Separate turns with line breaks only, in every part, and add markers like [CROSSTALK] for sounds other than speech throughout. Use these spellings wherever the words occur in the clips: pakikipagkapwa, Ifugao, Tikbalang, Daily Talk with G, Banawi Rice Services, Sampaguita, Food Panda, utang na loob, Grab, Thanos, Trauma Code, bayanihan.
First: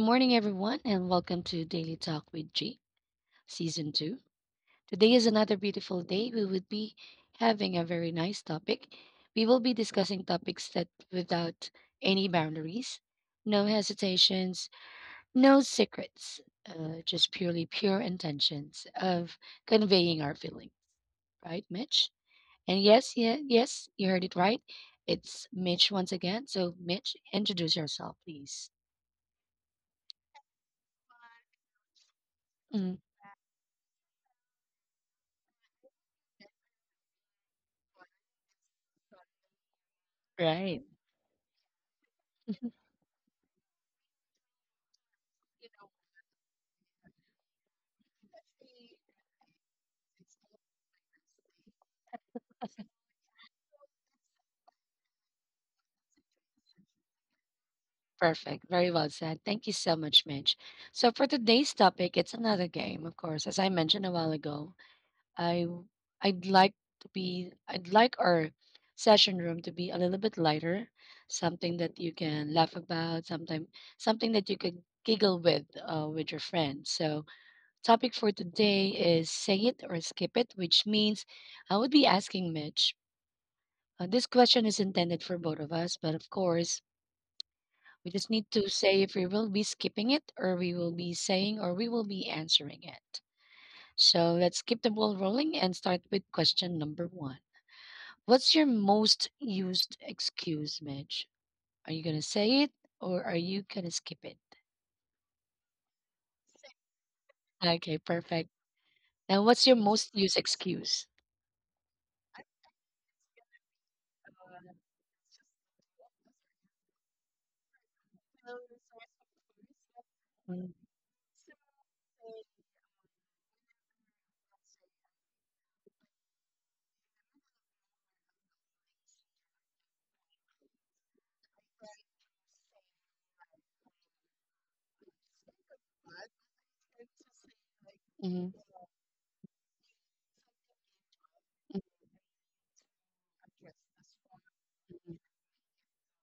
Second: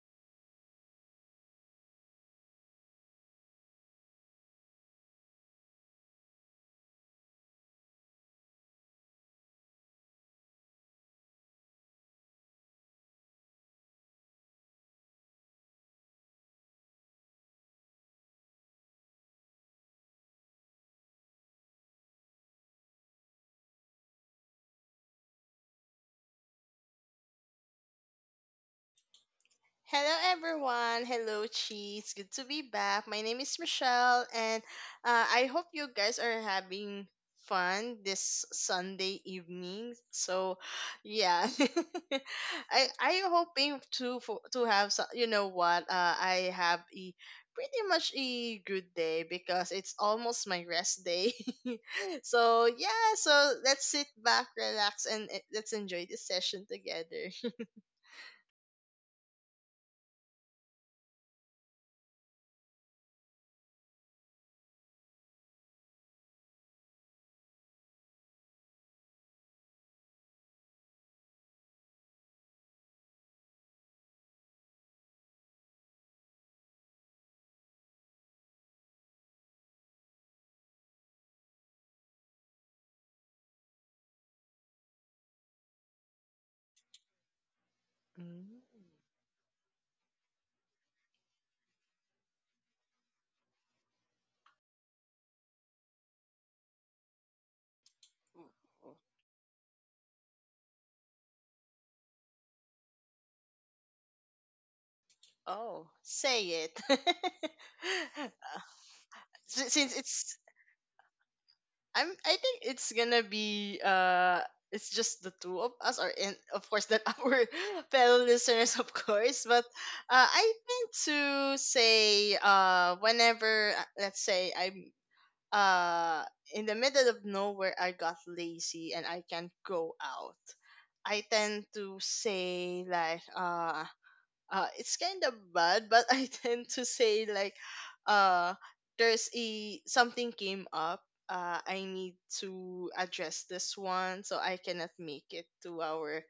morning, everyone, and welcome to Daily Talk with G, Season 2. Today is another beautiful day. We will be having a very nice topic. We will be discussing topics that without any boundaries, no hesitations, no secrets, just purely pure intentions of conveying our feeling, right, Mitch? And yes, you heard it right. It's Mitch once again. So, Mitch, introduce yourself, please.
Hello, everyone. Hello, Cheese. Good to be
Mm,
back. My name is Michelle, and I hope you guys are having fun this Sunday evening. So,
right.
yeah, [LAUGHS] I hoping to for to have some, you know what I have a pretty much a good day because it's almost my rest day. [LAUGHS] So yeah, so let's sit back, relax, and let's enjoy this
[LAUGHS]
session together. [LAUGHS]
Perfect. Very well said. Thank you so much, Mitch. So for today's topic, it's another game, of course. As I mentioned a while ago, I w- I'd like to be I'd like our session room to be a little bit lighter, something that you can laugh about, sometime something that you could giggle with your friends. So topic for today is say it or skip it, which means I would be asking Mitch. This question is intended for both of us, but of course, we just need
Mm.
to say if we will be skipping it or we will be saying or we will be answering it. So let's keep the ball rolling and start with question number one. What's your most used excuse, Midge? Are you going to say it or are you going to skip it?
Oh, say it. [LAUGHS]
Okay, perfect. Now, what's your
Since
most
it's
used excuse?
I'm I think it's gonna be it's just the two of us or and of course that [LAUGHS] our fellow listeners of course, but I think
[LAUGHS]
to say whenever let's say I'm uh in the middle of nowhere, I got lazy and I can't go out. I tend to say like it's kind of bad, but I [LAUGHS] tend to say like, uh,
Mm,
there's a something came up. I need to address this one, so I cannot make it to our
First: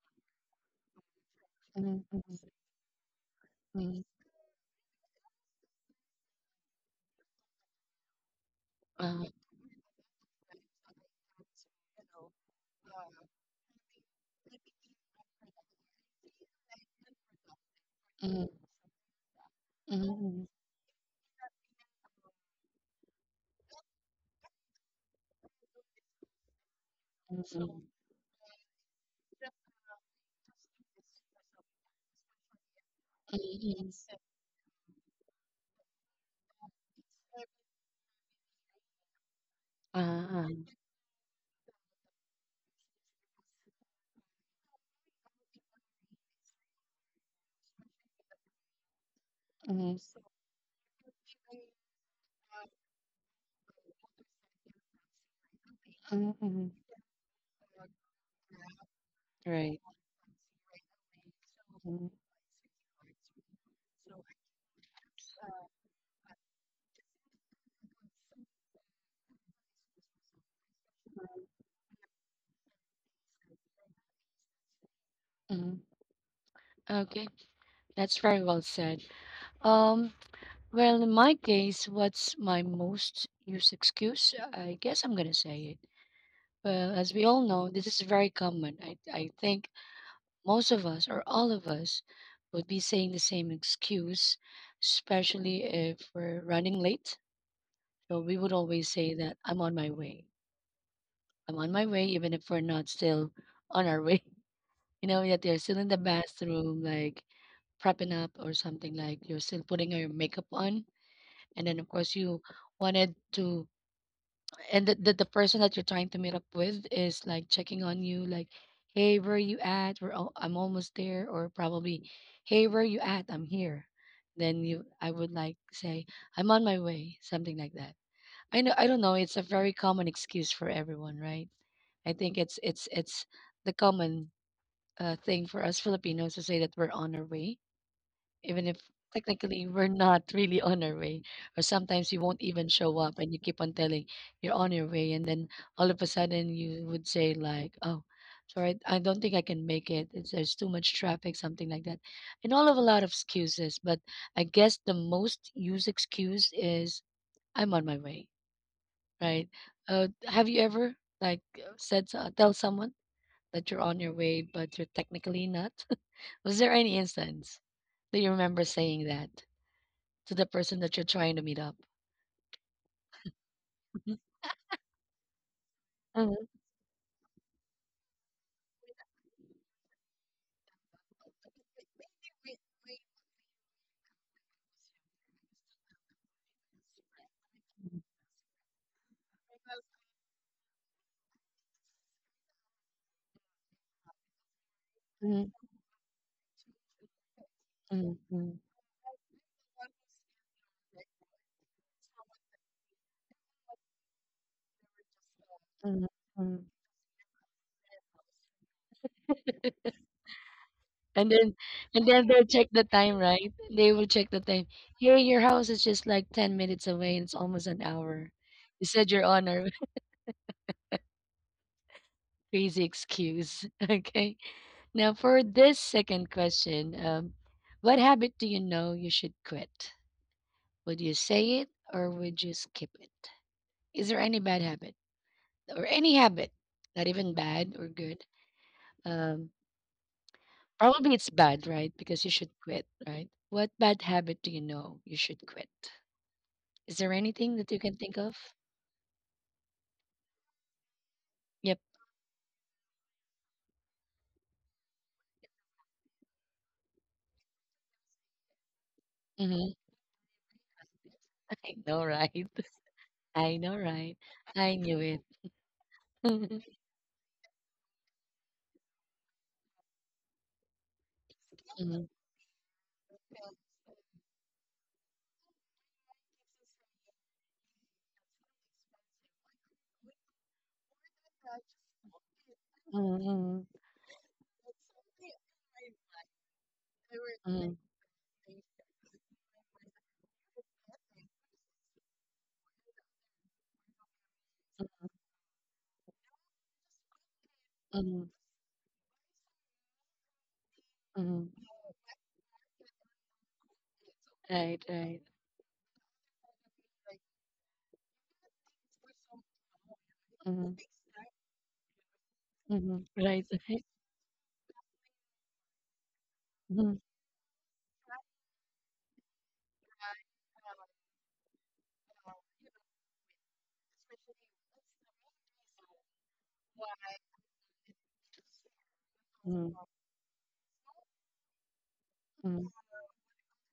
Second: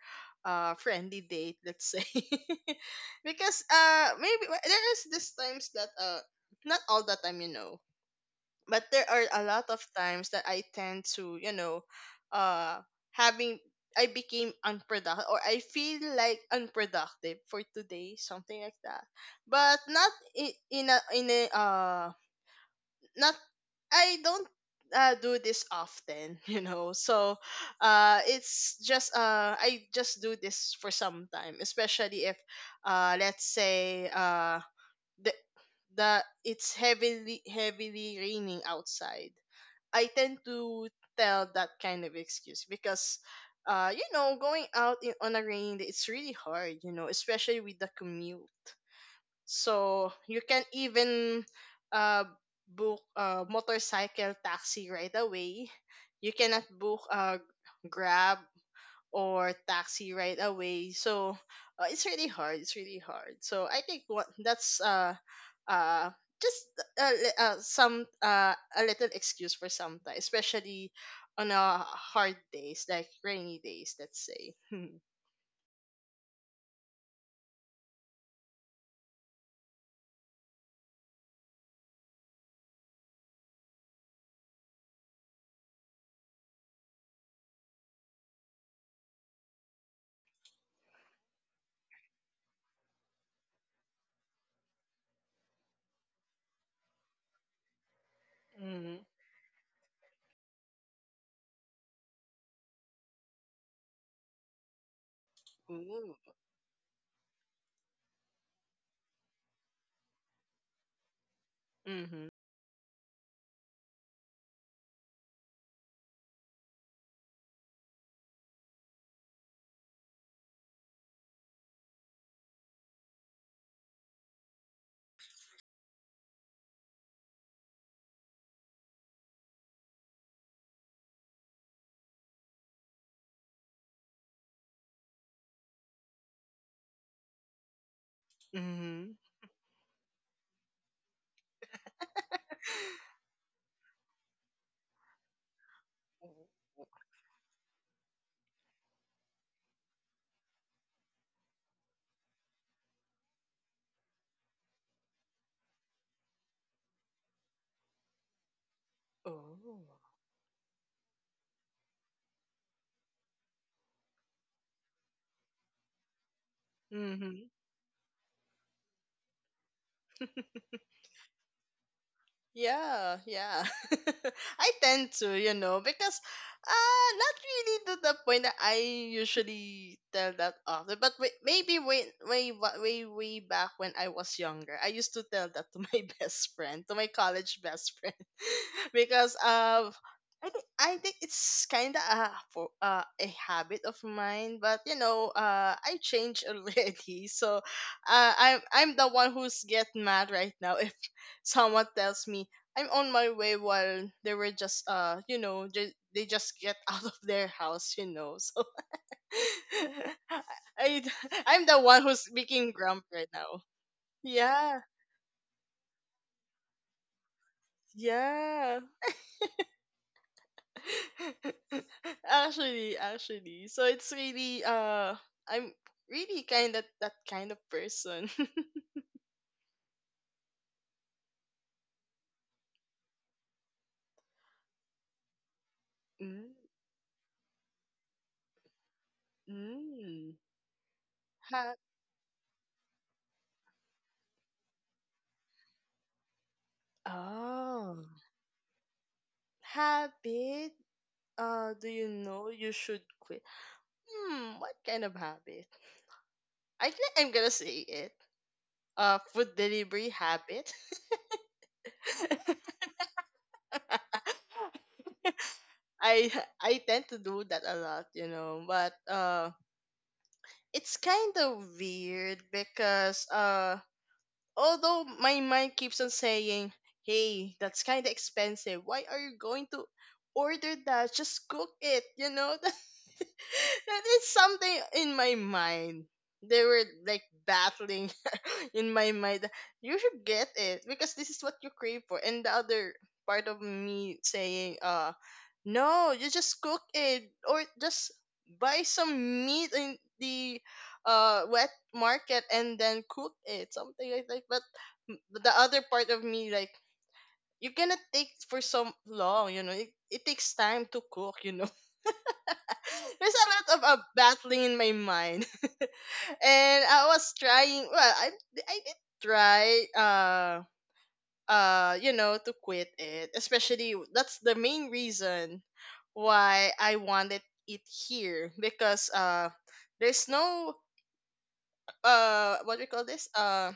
friendly date.
mm,
Let's
mm,
say.
mm,
[LAUGHS] Because
mm,
maybe, well, there is this times that not all the time, you know, but there are a lot of times that I tend to, you know, uh, having I became unproductive or I feel like unproductive for today, something like that. But
mm,
not
mm,
in a in a not I don't do this often, [LAUGHS] you know. So,
mm,
it's just I just do this for some time, especially if
mm,
let's
mm,
say uh the the it's heavily raining outside. I tend
uh,
to tell that kind of excuse because, you know, going out in, on a rainy day, it's really hard, you know, especially with the commute.
mm,
So you can even uh, book a motorcycle taxi right away. You
mm,
cannot
mm,
book a Grab or
Right.
taxi right away. So it's really hard. It's really hard. So I think what that's uh just some a little excuse for some time, especially on hard days like rainy days. Let's say. [LAUGHS]
Mm. Okay, that's very well said. Um, Well, in my case, what's my most used excuse? I guess I'm gonna say it. Well, as we all know, this is very common. I think most of us or all of us would be saying the same excuse, especially if we're running late. So we would always
Mm-hmm.
say that I'm on my way. I'm on my way, even if we're not still on our way. [LAUGHS] You know, yet they're still in the
Ooh.
bathroom, like prepping up or something, like you're still putting your makeup on. And then, of course,
Mm-hmm.
you wanted to and the person that you're trying to meet up with is like checking on you like hey, where are you at? I'm almost there. Or probably hey, where are you at? I'm here. Then you I would like say I'm on my way, something like that. I don't know, it's a very common excuse for everyone, right? I think it's the common thing for us Filipinos to say that we're on our way, even if
Mm-hmm.
technically we're not really on our way. Or sometimes you won't even show up and you keep on telling you're on your way, and then all of a sudden you would say like oh, sorry, I don't think I can make it. There's too much traffic, something like that, and all of a lot of excuses. But I guess the most used excuse is I'm on my way, right?
Oh.
Have you ever tell someone that you're on your way but you're technically not? [LAUGHS] Was there any
Mm-hmm.
instance that you remember saying that to the
[LAUGHS]
person that you're trying to meet up?
Yeah, yeah.
Mhm,
[LAUGHS] I tend to, you know, because
mhm,
not really to the point that I usually tell that often, but maybe way way back when I was younger, I used to tell that to my [LAUGHS] best friend, to my college best friend, [LAUGHS] because I think it's kind of a for a habit of mine, but you know, I changed already. [LAUGHS] So
mhm.
I'm the one who's get mad right now [LAUGHS] someone tells me I'm on my way while they were just you know they just get [LAUGHS] out of their house, you know. So [LAUGHS] I
And then
I'm the one
and
who's
then they'll check
speaking
the
grump
time,
right
right?
now.
They will check the time.
Yeah,
Here, your house is just like 10 minutes away and it's almost an hour.
yeah.
You said you're on a [LAUGHS]
[LAUGHS]
crazy
Actually,
excuse.
so
[LAUGHS]
it's
Okay.
really
Now, for
I'm
this second
really kind of
question,
that kind of
what
person.
habit
[LAUGHS]
do you know you should quit? Would you say it or would you skip it? Is there any bad habit or any
Mm,
habit, not even bad or good, um,
mm.
probably it's bad,
Ha-
right? Because you should quit, right? What bad habit do you know you should quit? Is there anything that you
oh,
can think of?
habit
Yep.
do you know you should quit. Hmm, what kind of habit? I think I'm gonna say it. Food
Hmm.
delivery habit.
[LAUGHS] I know, right? [LAUGHS] I know, right?
[LAUGHS] I I
[LAUGHS]
tend to do that a lot, you know, but it's kind of weird because although my mind keeps on saying, hey, that's kind of expensive. Why are you going to order that? Just cook it, you know? [LAUGHS]
Mhm,
That is something in my mind. They were like battling [LAUGHS] in my mind. You should get it because this is what you crave for. And the other part of me saying, no, you just cook it or just
mhm,
buy some meat in the
mhm,
wet
mhm,
market and then cook it, something like that. But the other part of me like, you're gonna take for so long, you know, it takes time to cook, you know. [LAUGHS]
mhm.
There's a
Right.
lot of
right.
battling in my mind. [LAUGHS] And
Mhm,
I was trying, well, I did try you know to quit it, especially that's the main reason why I wanted it here, because there's no what do you call this, uh,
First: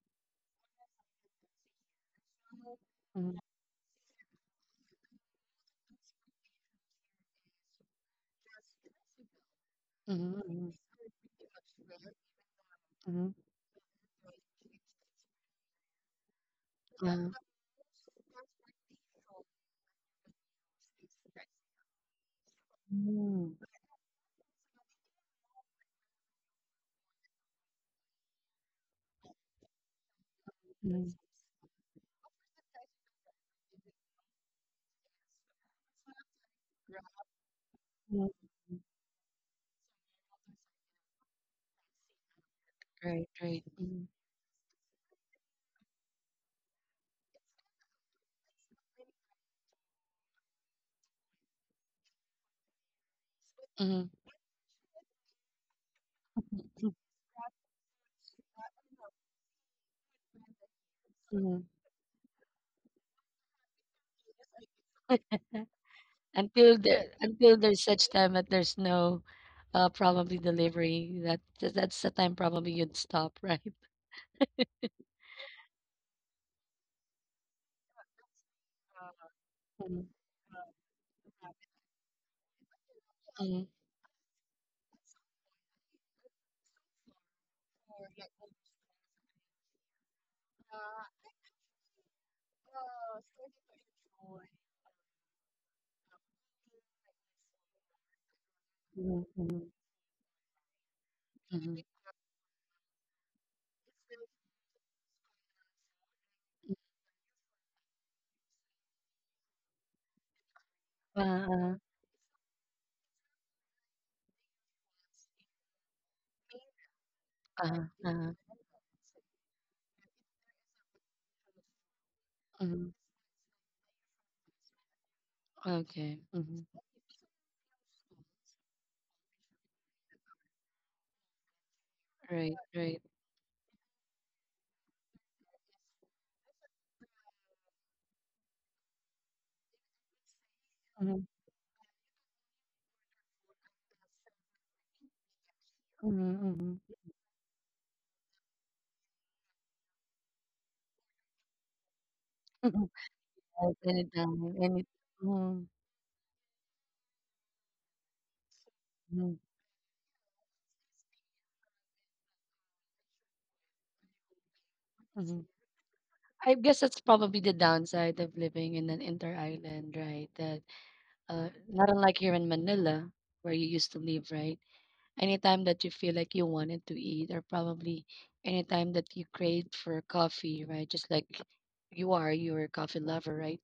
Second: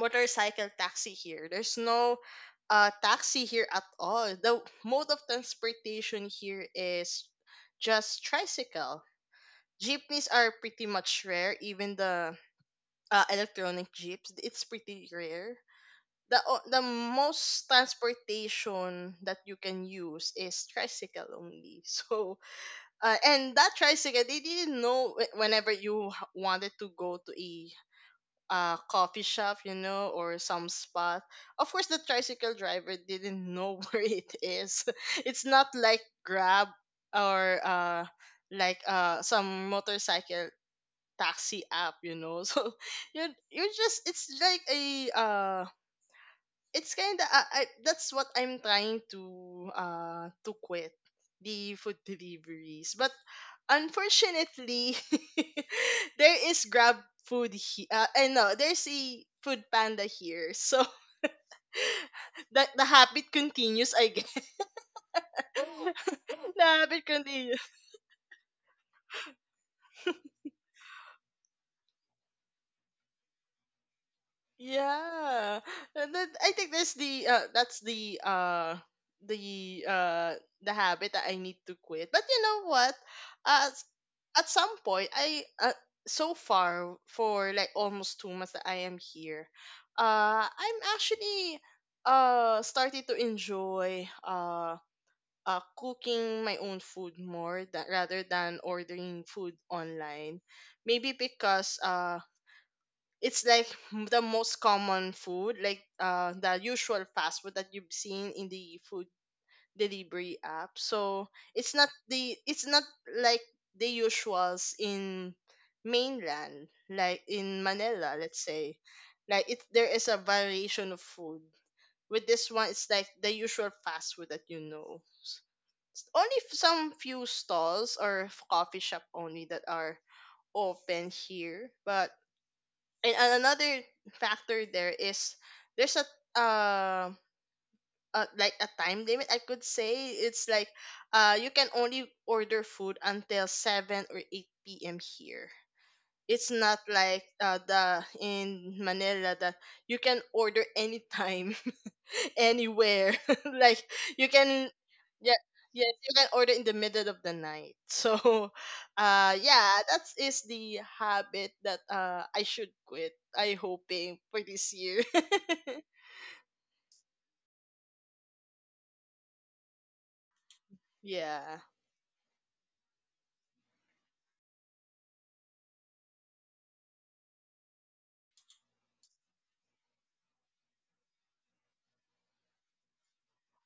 motorcycle taxi here. There's no
mhm.
taxi here at all. The mode of transportation here is just tricycle. Jeepneys are pretty much rare. Even the electronic jeeps, it's pretty rare. The the most transportation that you can use is tricycle only. [LAUGHS] So
Mm,
and that tricycle, they didn't know whenever you wanted to go to a coffee shop, you know, or some spot. Of course, the tricycle driver didn't know [LAUGHS] where it is. [LAUGHS] It's not like Grab or
mm.
like some motorcycle taxi app, you know. [LAUGHS] So
Right,
you
right.
you
Mm,
just it's like a it's kind of I that's what I'm trying to quit the food [LAUGHS] deliveries, but
mhm,
unfortunately [LAUGHS] there is Grab food here. Uh, I know there's a Food Panda here. So
mhm.
[LAUGHS] the habit continues, I guess. [LAUGHS] The
Until
habit continues.
there's time that there's no probably delivery. That's the time probably you'd stop, [LAUGHS] right?
Yeah. And then I think that's the the
Mm-hmm.
uh the habit that I need to quit. But you know what? Uh s- at some point I so far for like almost 2 months that I am here, I'm actually starting to enjoy cooking my own food more that, rather than ordering
mhm,
food
mhm.
online. Maybe because it's like the most common food, like the usual fast food that you've seen in the food delivery app. So it's
Uh-uh.
not the it's not like the usuals in mainland, like in Manila, let's say. Like it, there is a variation of food. With this one, it's like the usual fast food that you know.
Okay.
Only
Mhm.
some few stalls or coffee shop only that are open here. But and another factor there is there's a uh, like a time limit, I could say. It's like
Mhm.
you can only order food until 7 or 8 p.m here. It's not
Mhm,
like the in Manila that you can order [LAUGHS] anytime [LAUGHS]
mhm.
anywhere. [LAUGHS]
Yes,
Like
[LAUGHS]
you
anytime,
can
any
yeah,
mhm,
yes, you can order in the middle of the night. So [LAUGHS]
mhm.
yeah, that is the habit that I should quit. I hoping for this year. [LAUGHS]
I guess that's probably the downside of living in an inter-island, right? That
Yeah.
not unlike here in Manila, where you used to live, right? Anytime that you feel like you wanted to eat, or probably anytime that you craved for coffee, right? Just like you're a coffee lover, right?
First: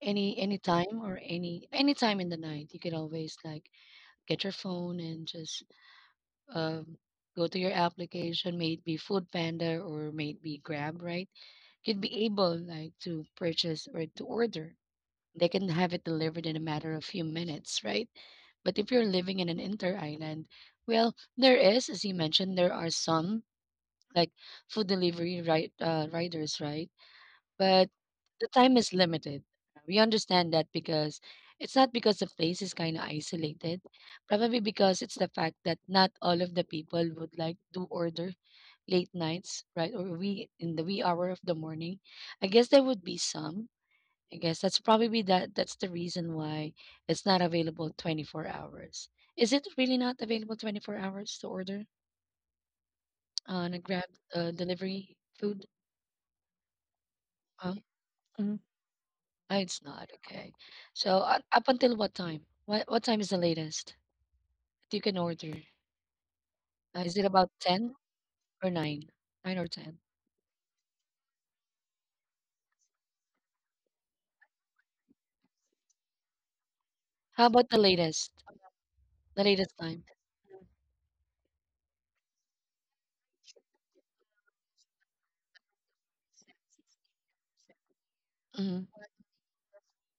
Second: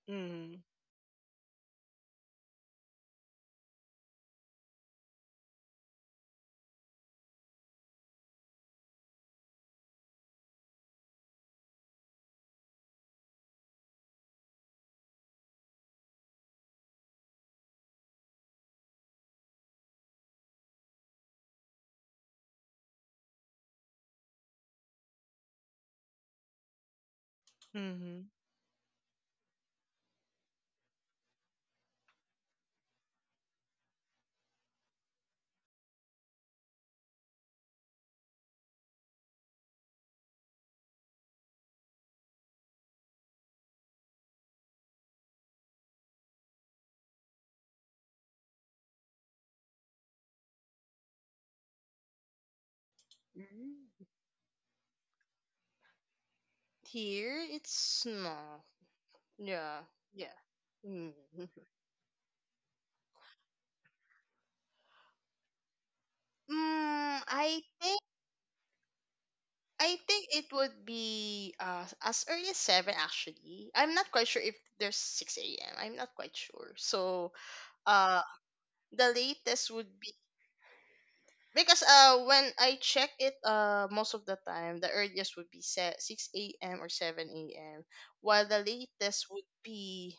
Any any
Mm.
time or any any time in the night, you can always like get your phone and just um go to your application, maybe Food Panda or maybe Grab, right? You'd be able like to purchase or to order, they can have it delivered in a matter of few minutes, right? But if you're living in an inter island, well, there is, as you mentioned, there are some like food delivery right riders, right? But
Mhm.
the time is limited. We understand that because it's not because the place is kind of isolated, probably because it's the fact that not all of the people would like do order late nights, right? Or we in the wee hour of the morning. I guess there would be some, I guess that's probably that's the reason why it's not available 24 hours. Is it really not available 24 hours to order on a
Mm.
grab delivery food?
Here
Uh,
it's no.
Mhm. Ah, it's
Yeah.
not.
Yeah.
Okay.
Mm.
So up
[LAUGHS]
until what time? What time is the latest that you can order? Is it
Mm,
about
I
10
think
or 9? 9 or 10?
it would be as early as seven actually. I'm not quite sure if there's six a.m. I'm not quite sure. So
How about the
uh
latest?
the
The
latest
latest
would
time?
be because when I check it most of the time the earliest would be set six a.m. or seven a.m. while the
Hmm.
latest would be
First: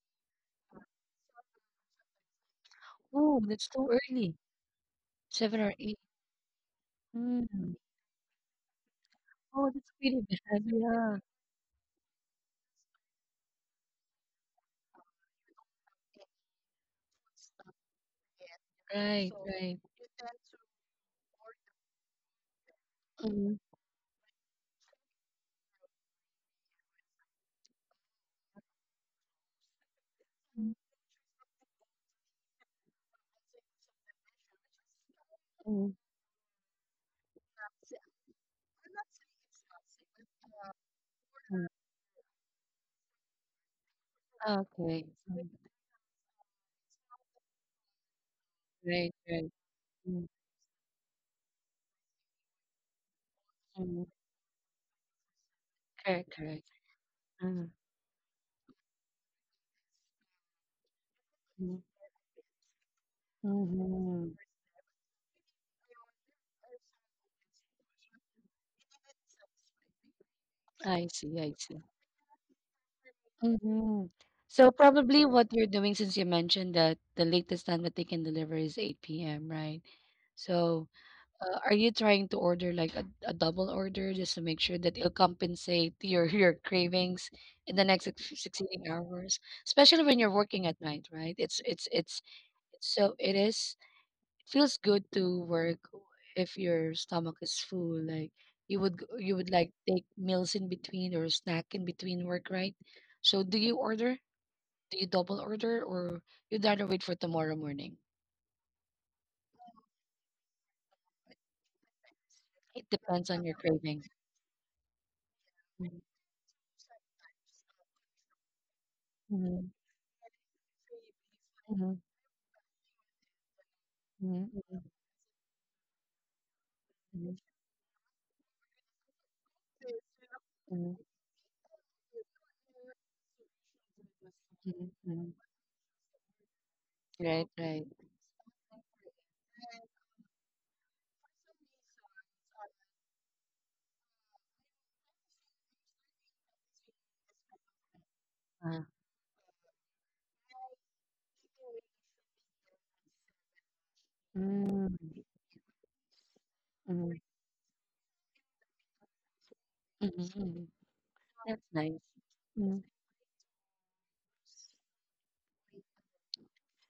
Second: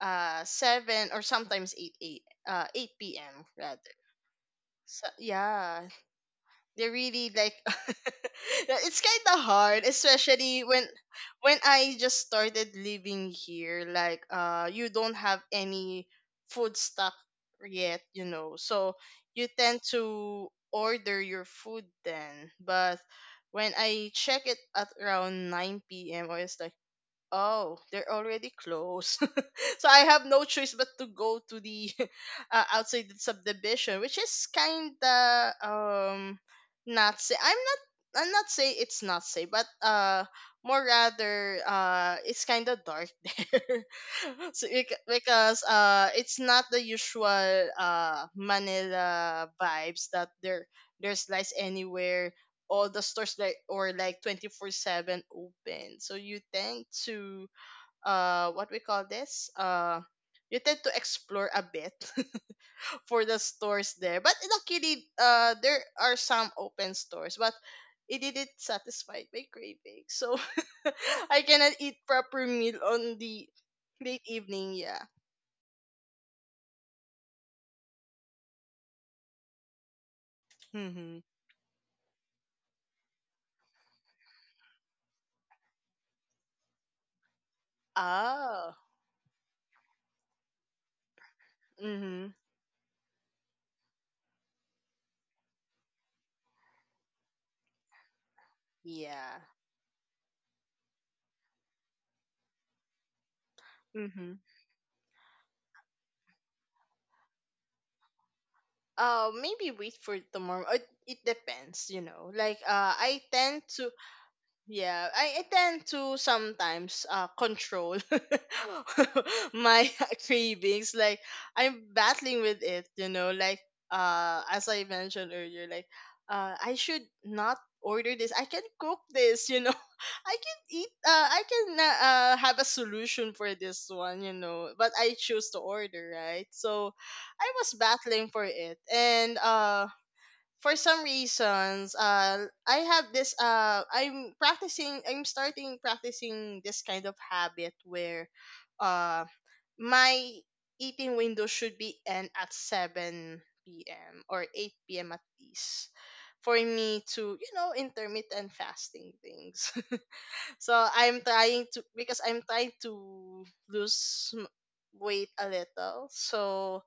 seven or sometimes eight
Oh,
p.m.
that's too
rather.
early.
So
7 or
yeah,
8.
they're really like
Mm.
[LAUGHS] yeah, it's kind of
Oh,
hard,
that's pretty bad.
especially
Yeah.
when I just started living here, like you don't have any food stock yet, you know. So you
Right.
tend to order your food then. But when I check it at around 9 p.m or it's like oh, they're already closed. [LAUGHS] So I have no choice but to go to the [LAUGHS] outside the subdivision, which is kind of
Mhm.
not say I'm not say it's not safe, but more rather
Mm,
it's kind of dark [LAUGHS] there. So
okay.
because it's not the usual
Right.
Manila vibes
Mm,
that there there's lights anywhere, all the stores like or
mm,
like 24/7 open. So
correct,
you
correct.
tend to
Mm,
what we call this, uh, you tend to explore a
mm,
bit [LAUGHS] for the stores there.
mhm.
But luckily there are some open stores, but it didn't satisfy my craving. So
I
[LAUGHS]
see,
I
I
cannot
see.
eat proper meal on the
Hmm.
late
So
evening. Yeah.
probably what you're doing since you mentioned that the latest time that they can deliver is 8 p.m., right? So
Mm-hmm.
are you trying to order like a double order just to make sure that it'll compensate your [LAUGHS] your cravings in the next
Ah.
succeeding hours, especially when you're working at night, right? It's
Mm-hmm.
so it is feels good to work if your stomach is full. Like you
Yeah.
would like take meals in between or snack in between work, right? So do you order?
Mm-hmm.
Do you double order or you'd rather wait for tomorrow morning?
Uh, maybe wait for tomorrow. It depends, you know. Like I tend to
Thanks.
yeah, I tend to sometimes control [LAUGHS]
Mhm,
my [LAUGHS] cravings. Like I'm
mhm,
battling with it, you know. Like as
mhm,
I mentioned earlier, like I should
mhm,
not order this, I can cook this, you know. I can eat.
mhm,
I can have a solution for this one, you know.
mhm,
But I
mhm.
chose to order, right? So
Right.
I was battling for it, and for some reasons, I have this. I'm practicing. I'm starting practicing this kind of habit where,
Uh,
uh, my eating window should be end at seven p.m. or eight
Mm,
p.m. at least for me
mhm,
to you know intermittent fasting things. [LAUGHS]
mhm. mhm.
So I'm
That's
trying to
nice.
because I'm trying
Mhm.
to lose weight a little. So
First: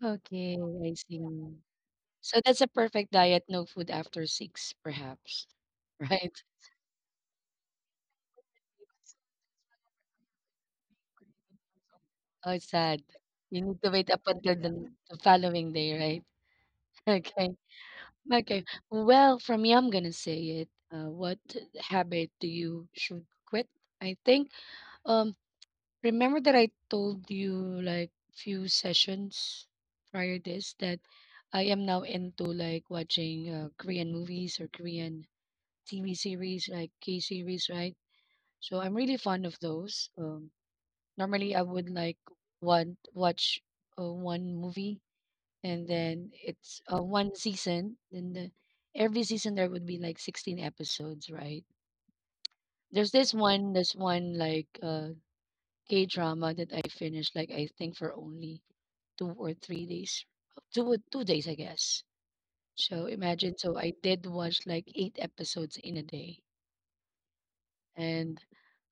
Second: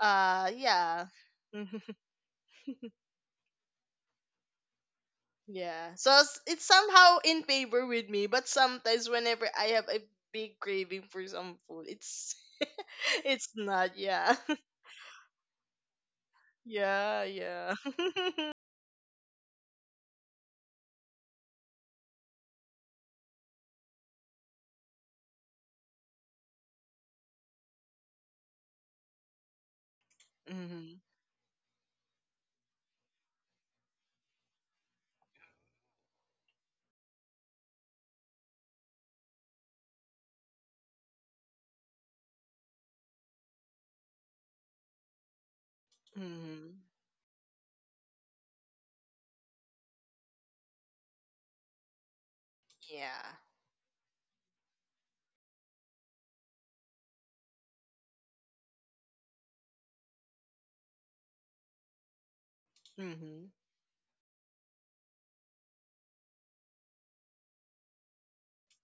Okay, I
yeah.
see.
[LAUGHS]
So that's a perfect diet, no food after six, perhaps, [LAUGHS]
Yeah. So
right?
it's somehow in favor with me, but sometimes whenever I have a big craving for some food, it's
Oh, it's
[LAUGHS]
sad. You
it's
need to wait
not,
up
yeah.
until the following day, right?
[LAUGHS]
[LAUGHS]
Yeah,
Okay.
yeah.
Okay.
[LAUGHS]
Well, for me, I'm gonna say it. What habit do you should quit? I think. Um, remember that I told you like few sessions prior this that
Mhm.
I am now into like watching Korean movies or Korean TV series like K series, right? So I'm really fond of those. Normally I would like want watch one movie, and then it's
Mhm.
one season. Then the, every season there would be like 16 episodes, right?
Yeah.
There's one like K drama that I finished like I think for only 2 or 3 days, 2 days, I guess. So imagine,
Mhm.
so I did watch like 8 episodes in a day, and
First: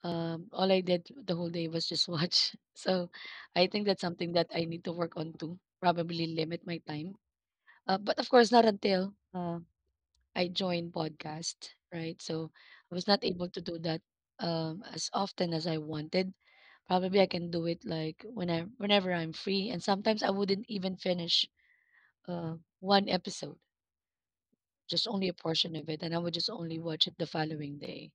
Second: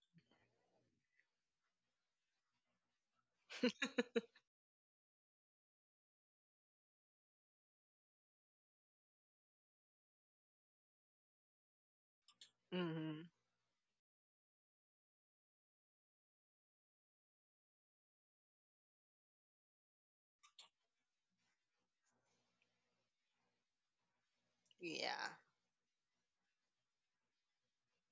all I did the whole day was just watch. [LAUGHS] So I think that's something that I need to work on too, probably limit my time. But of course not until I joined podcast, right? So I was not
Mhm.
able to do that as often as I wanted. Probably I can do it like whenever I'm free, and sometimes I wouldn't even finish uh one episode, just only a
Yeah.
portion of it, and I would just only watch it the following day.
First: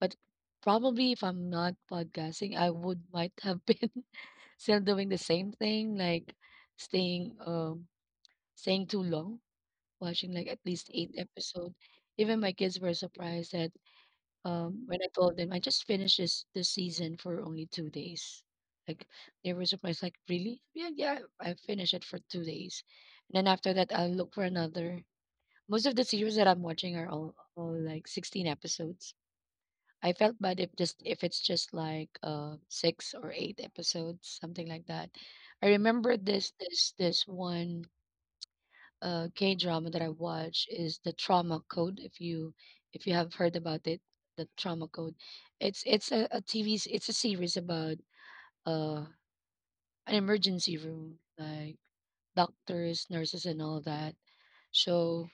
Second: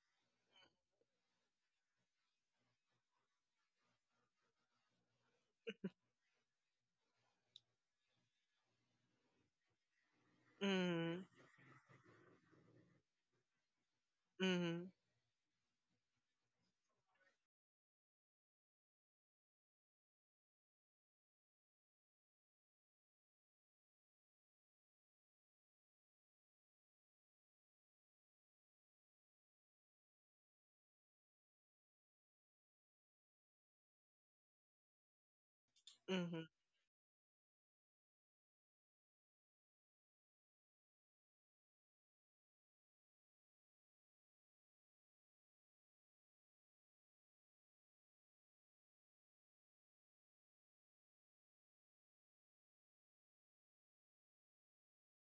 But probably if I'm not podcasting, I would might have been [LAUGHS] still doing the same thing, like staying um staying too long, watching like at least eight
Mhm.
episode. Even my kids were surprised that
Mhm.
when I told them I just finished this season for only 2 days. Like they were surprised, like, really? Yeah, yeah, I finished it for 2 days. And then after that I'll look for another. Most of the series that I'm watching are all like 16 episodes. I felt bad if just if it's just like 6 or 8 episodes, something like that. I remember
Mhm.
this one K drama that I watch is the Trauma Code. If you, if you have heard about it, the Trauma Code, it's a TV. It's a series about uh an emergency room, like doctors, nurses, and all that. So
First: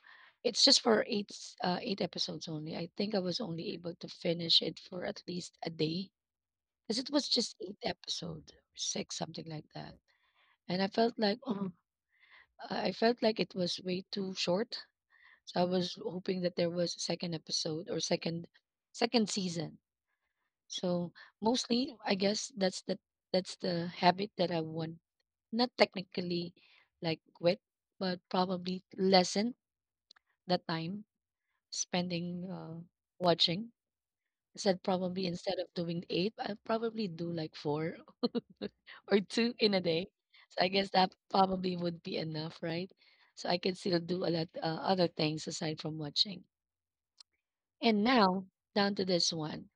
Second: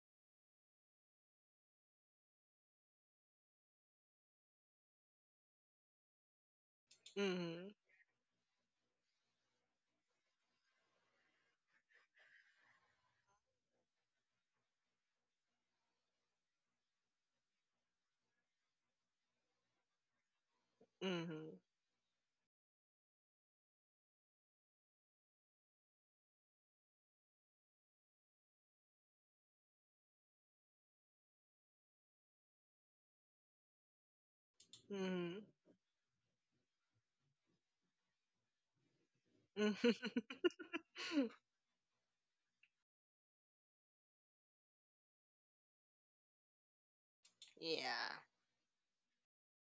it's just for 8 episodes only. I think I was only able to finish it for at least a day because it was just
Mhm.
eight episodes, six something like that. And I felt like oh, I felt like it was way too short. So I was hoping that there was a second episode or second season. So
Mhm.
mostly I guess that's the habit that I want. Not technically like quit, but probably lessen the time spending watching. I said probably
Mhm.
instead of doing eight, I'll probably do like four [LAUGHS] or two in a day. So
[LAUGHS]
I guess that probably would be enough, right? So I can still do a lot other things aside from watching. And
Yeah.
now, down to this one.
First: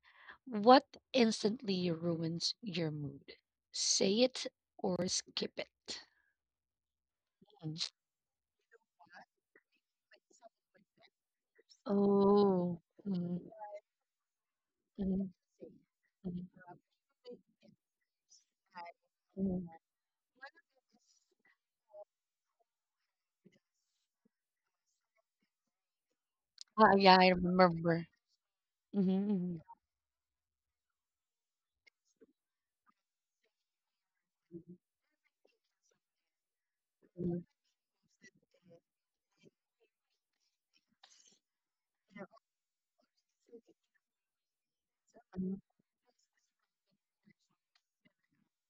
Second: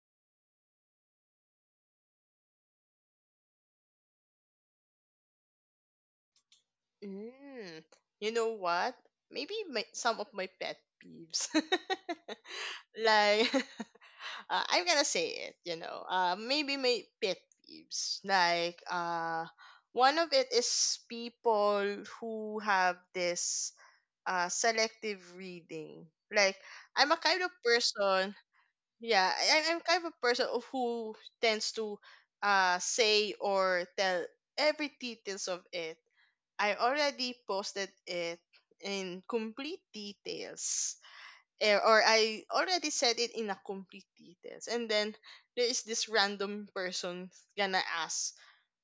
What instantly ruins your mood? Say it or skip it. Mm.
Mm. You know what? Maybe some of my pet peeves.
Oh.
[LAUGHS]
Mhm,
Like, [LAUGHS] I'm gonna say
mhm,
it.
mhm,
Maybe my pet peeves. Like,
mhm.
one of it is people who have this selective reading. Like,
Ah,
I'm a
yeah,
kind
I
of
remember.
person yeah,
Mm-hmm.
I'm kind of a person of who tends to say or tell every details of it. I already
Mhm,
posted it in complete details, or I already said it in a complete details, and then there is this random person gonna ask,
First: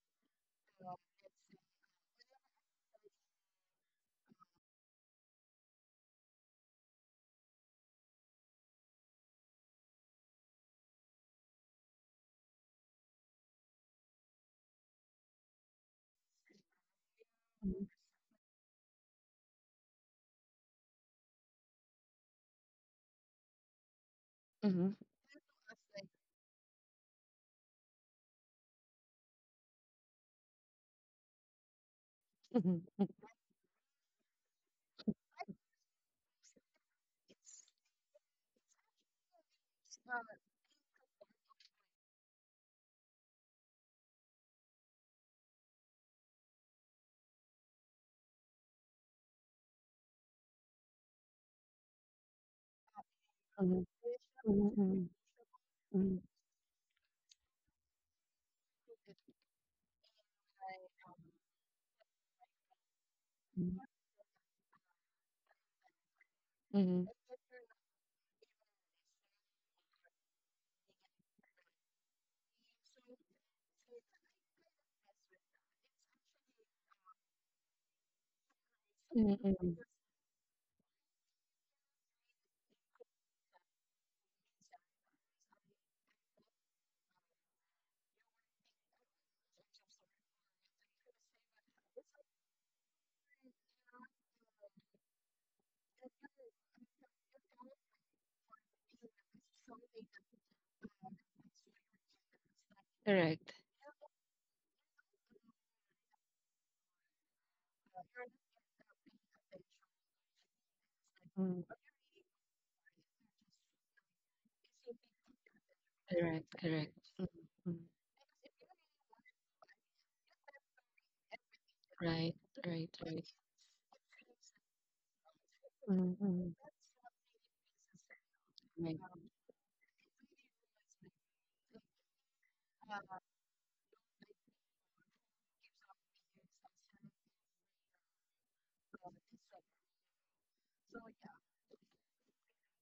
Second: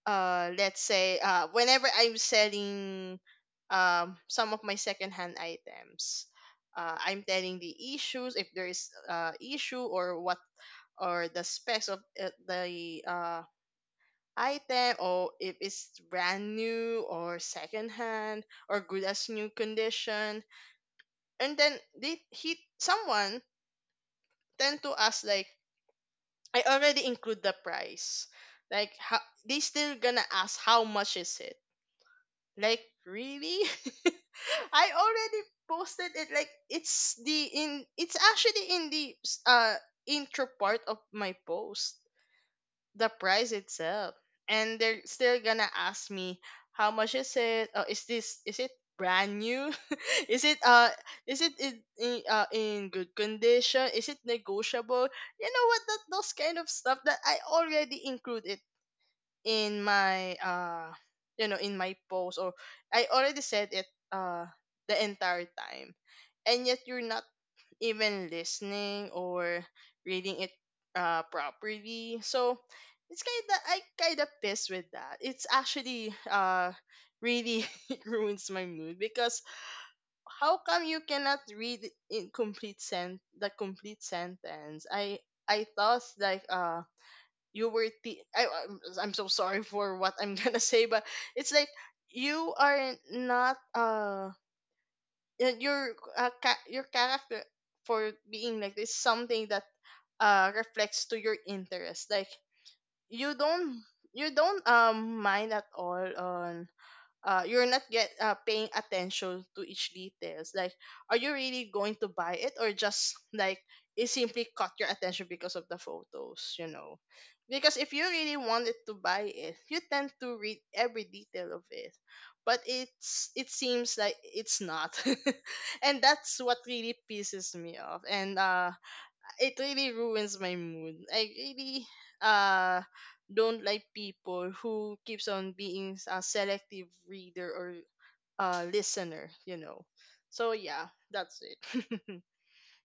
let's say whenever I'm selling some of my secondhand items. I'm telling the issues if there is issue or what, or the specs of the item, or if it's brand new or secondhand or good as new condition. And then they he someone
mhm,
tend
Mm-hmm.
to ask like, I already include the price. Like, they still gonna ask how much is it. Like, really? [LAUGHS] I already posted it. Like, it's actually in the uh intro part of my post, the price itself, and they're still gonna ask me, how much is it? Is this is it brand new? [LAUGHS] is it uh is it in in good
Mm-hmm.
condition? Is it negotiable?
Mhm,
You know what? That
mhm,
those kind of stuff that I already included in my in my post, or I already said it uh the entire time, and yet
Mm-hmm.
you're not even listening or reading it properly. So it's kind of I kind of pissed with that. It's actually really, [LAUGHS] it ruins my mood because how come you cannot read in complete sen the complete sentence? I thought like, you I'm so sorry for what I'm gonna [LAUGHS] say, but it's like you are not your character, for being like this, something that reflects to your interest. Like, you don't mind at all on you're not get paying attention to each details. Like, are you really going to buy it, or just like it simply caught your attention because of the photos? You know, because if you really wanted to buy it, you tend to read every detail of it. But it seems like it's not, [LAUGHS] and
Mm-hmm.
that's what
Mhm.
really pisses me off. And it really ruins my mood. I really uh don't like people who keeps on being a selective reader or listener. So yeah, that's it.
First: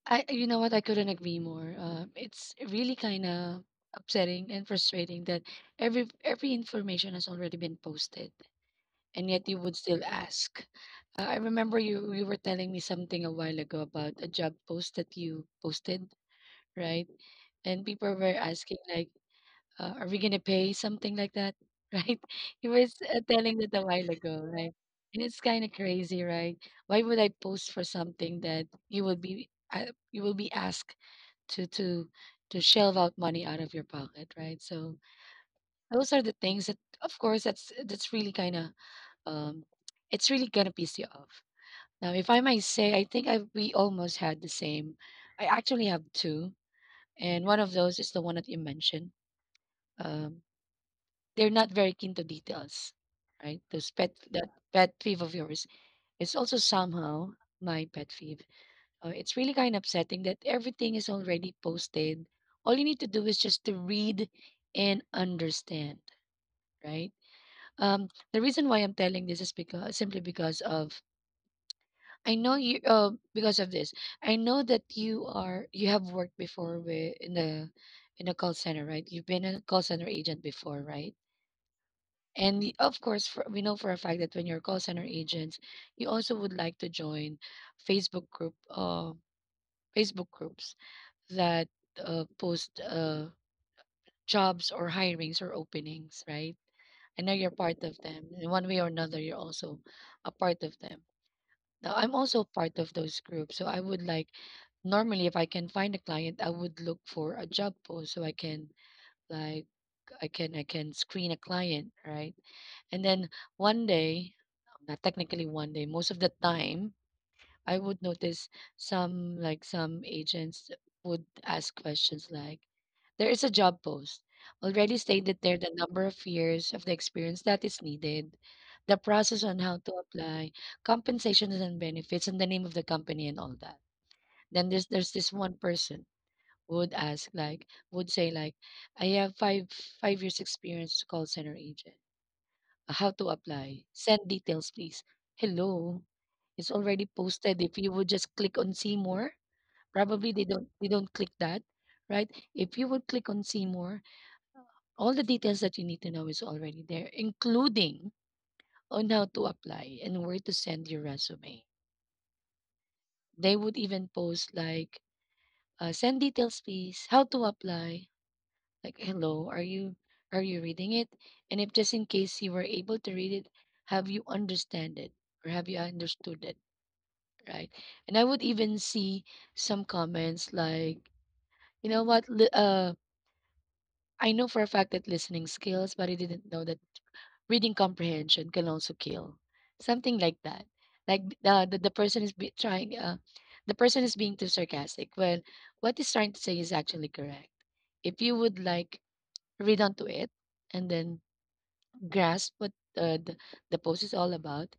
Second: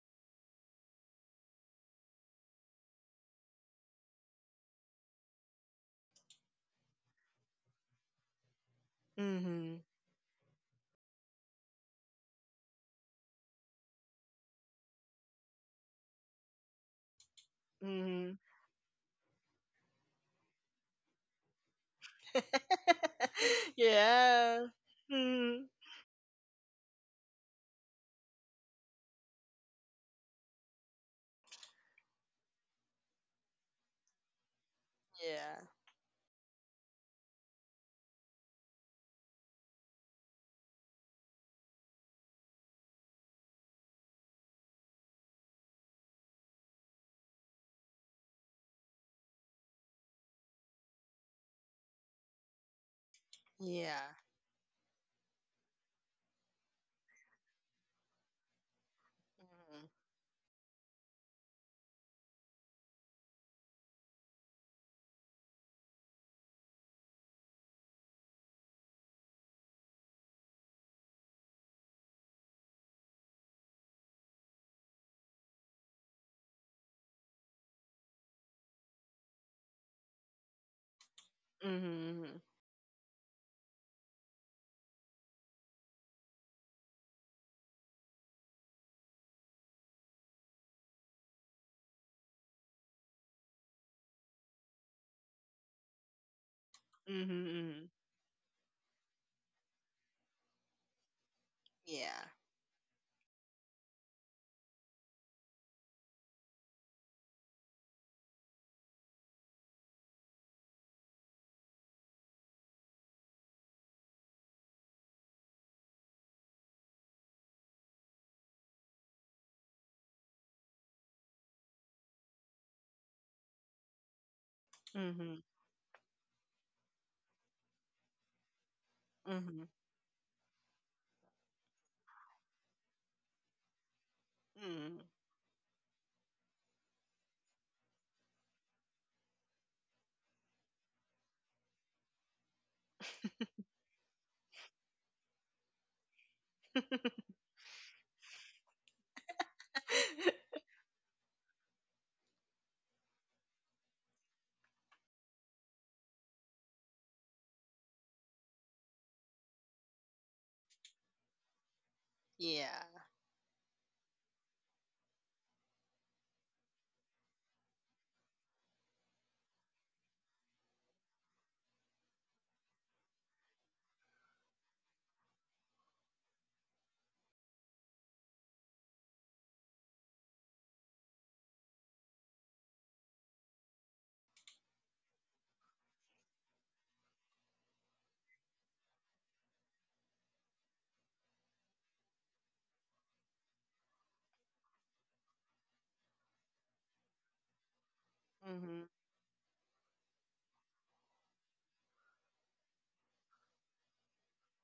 I You know what? I couldn't agree more. It's really kind of upsetting and frustrating that every information has already been posted,
[LAUGHS]
and yet you would
Mhm.
still ask. I remember you were telling me something a while ago about a job post that you posted, right? And people were
Mhm.
asking like, "Are we gonna pay something like that?" [LAUGHS] Right? Telling
[LAUGHS]
that a while ago,
Yeah.
right? And it's kind
Mhm.
of crazy, right? Why would I post for something that you will be asked to to to shelve out money out of your pocket, right? So
Yeah.
those are the things that, of course, that's really kind of um, it's really gonna piss you off. Now, if I might say, I think I we almost had the same. I actually have two, and one of those is the one that you mentioned. Um, they're not very keen to details, right? Those
Yeah.
pet that pet peeve of yours is also somehow my pet peeve. Oh, it's really kind of upsetting that everything is already posted. All you need to do is just to read and understand, right? The reason why I'm telling this is because of, I know you because of this. I know that you are you have worked before with in the in a call center, right? You've been a call center agent before, right?
Mhm.
And of course, for, we know for a fact that when you're call center agents, you also would like to join Facebook group, uh, Facebook groups that post jobs or hirings or openings, right? I
Mhm.
know
Mhm.
you're part
Mhm.
of them. In one way or another, you're also a part of them. Now, I'm
Yeah.
also part of those groups. So I would like, normally, if I can find a client, I would look for a job post so I can, like, I can screen a client, right? And then one day, not technically one day, most of the time, I would notice some agents would ask questions like, "There is a job post already stated
Mhm.
there the number of years of the experience that is needed, the process on how
Mhm.
to apply, compensations and benefits, and the name of the company and all that." Then there's
Mhm.
there's this one person who would ask like would say like, "I have five years experience as a call center agent. How to apply? Send details, please." Hello. It's already posted. If you would just click on see more, probably they don't
[LAUGHS]
they don't click that, right? If you would click on see more, all the details that you need to know is already there, including on how to apply and where to send your resume.
Yeah.
They would even post like send details please, how to apply. Like hello, are you reading it? And if just in case you were able to read it, have you understand it have you understood it? Right? And I would even see some comments like, you know what, I know for a fact that listening skills, but I didn't know that reading comprehension can also kill. Something like that. Like the person is being too sarcastic. Well, what he's trying to say is actually correct. If you would like
Mhm.
read onto it and then grasp what uh, the, the post is all about,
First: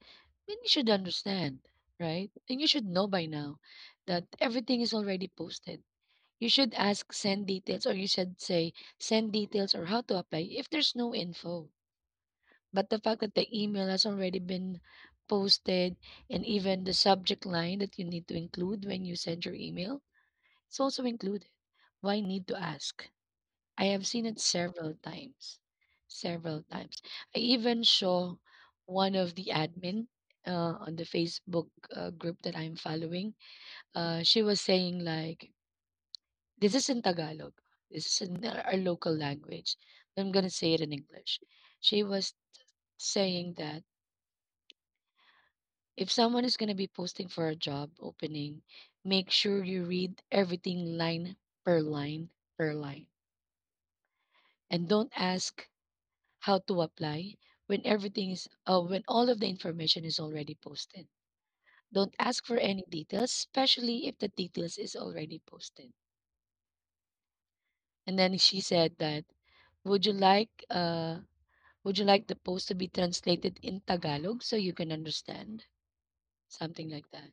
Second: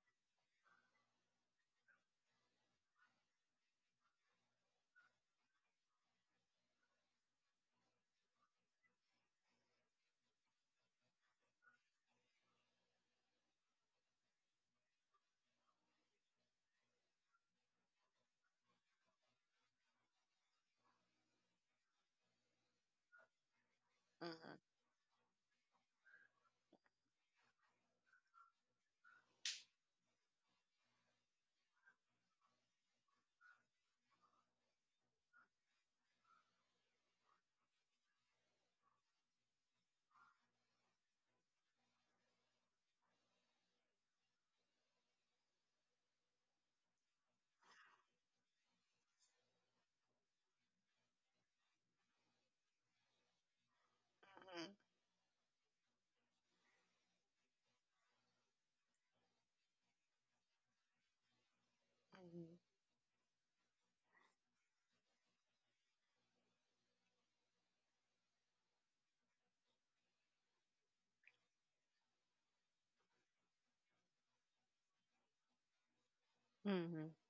then you should understand, right? And you should know by now that everything is already posted. You should say send details or how to apply if there's no info. But the fact that the email has already been posted, and even the subject line that you need to include when you send your email, it's also included. Why need to ask? I have seen it
Mhm.
several times. Several times. I even saw one of the admin on the Facebook group that I'm following. She was saying, like, this is in Tagalog. This is in our local language. I'm going to say it in English. She was saying that if someone is going to be posting for a job opening, make sure you read everything line per line per line,
Mhm.
and don't ask how to apply when everything is when all of the information is already posted. Don't ask for
Mhm.
any details, especially if the details is already posted. And then she said that would you like uh would you like the post to be translated in Tagalog so you can understand? Something like
Mm-hmm.
that.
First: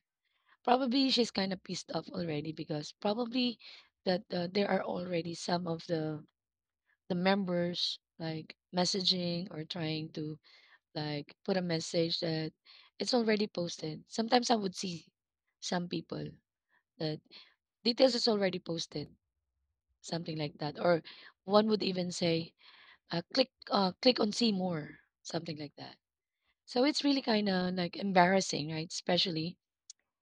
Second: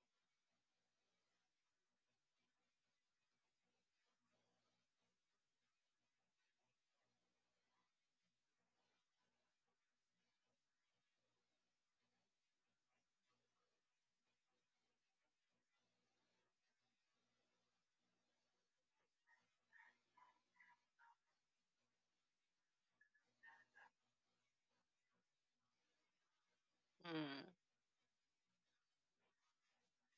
Probably she's kind of pissed off already because probably that there are already some of the members like messaging or trying to like put a message that it's already posted. Sometimes I would see some people that details is already posted, something like that. Or one would even say, click on see more, something like that. So it's really kind
Mm.
of like embarrassing, right? Especially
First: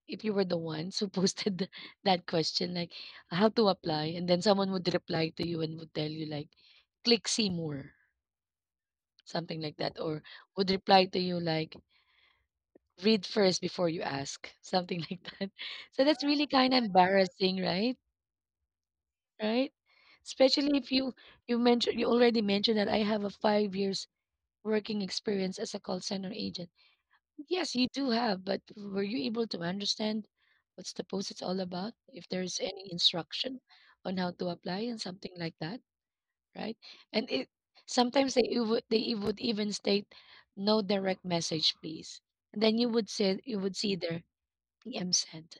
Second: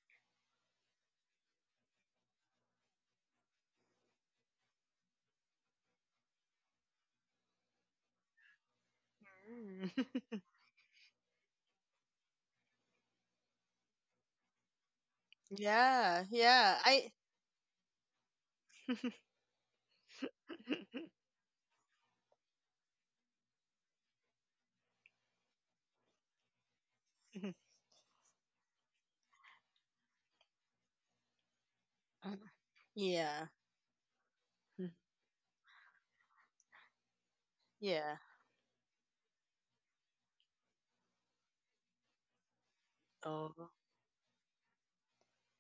if you were the ones who [LAUGHS] posted that question, like how to apply, and then someone would reply to you and would tell you like, click see more, something like
Mm.
that, or
[LAUGHS]
would reply to you like, read first before you ask, something like that. [LAUGHS] So
Yeah,
that's really kind
yeah.
of
I
embarrassing, right?
[LAUGHS]
Right? Especially if you already mentioned that I have a 5 years working experience as a call center agent. Yes, you do have, but were you able to understand what's the post it's all about? If there's any
Yeah.
instruction on how to apply and something like that, right? And it
Yeah.
sometimes they would would even state no direct message, please. And then you
Oh.
would see there PM sent,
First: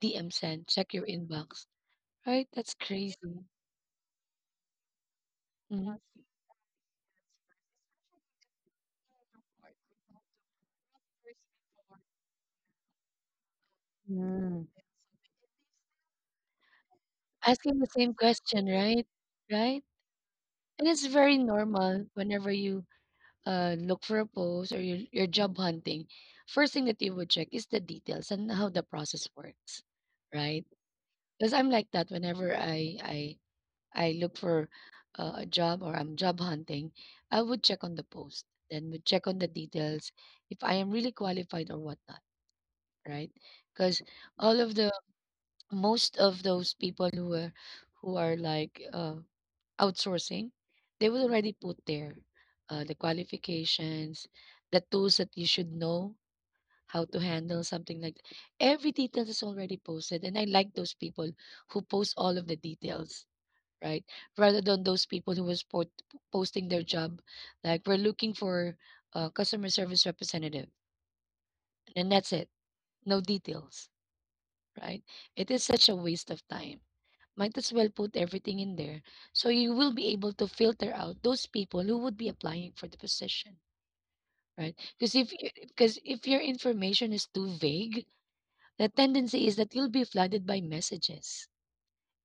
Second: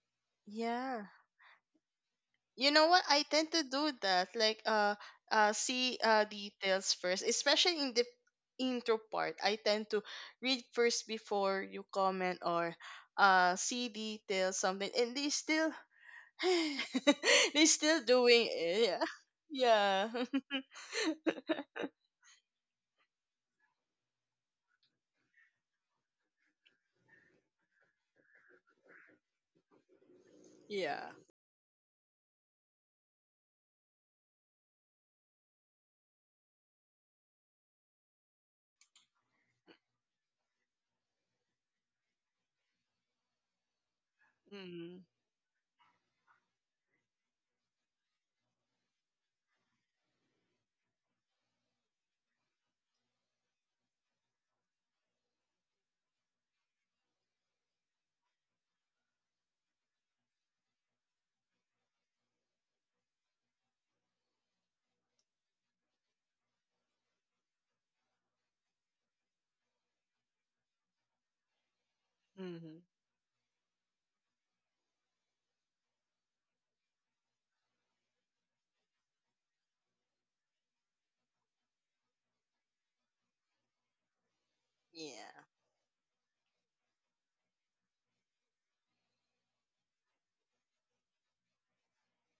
DM send, check
Yeah.
your inbox. Right?
You
That's
know what? I
crazy.
tend to do that. Like, see
Hmm.
details first, especially in the intro part. I tend to read first before you comment or see details, something, and they still [LAUGHS] they
Asking
still
the same,
doing it.
right? Right?
Yeah. Yeah. [LAUGHS]
And it's very normal whenever you look for a post or you're job hunting. First thing that you would check is the details and how the process works, right?
Yeah.
Because I'm like that whenever I look for a job or I'm job hunting, I would check on the post, then would check on the details if I am really qualified or whatnot. Right? Because all of
Mm-hmm.
the, most of those people who are who are like uh, outsourcing, they will already put there the qualifications, the tools that you should know how to handle something like that. Every detail is already posted, and I like those people who post all of the details. Right, rather than those people who was posting their job, like we're looking for a customer service representative, and that's it, no details, right? It is such a waste of time. Might as well put everything in there. So you will be able to filter out those people who would be applying for the position, right? Because
Yeah.
if your information is too vague, the tendency is that you'll be flooded by messages.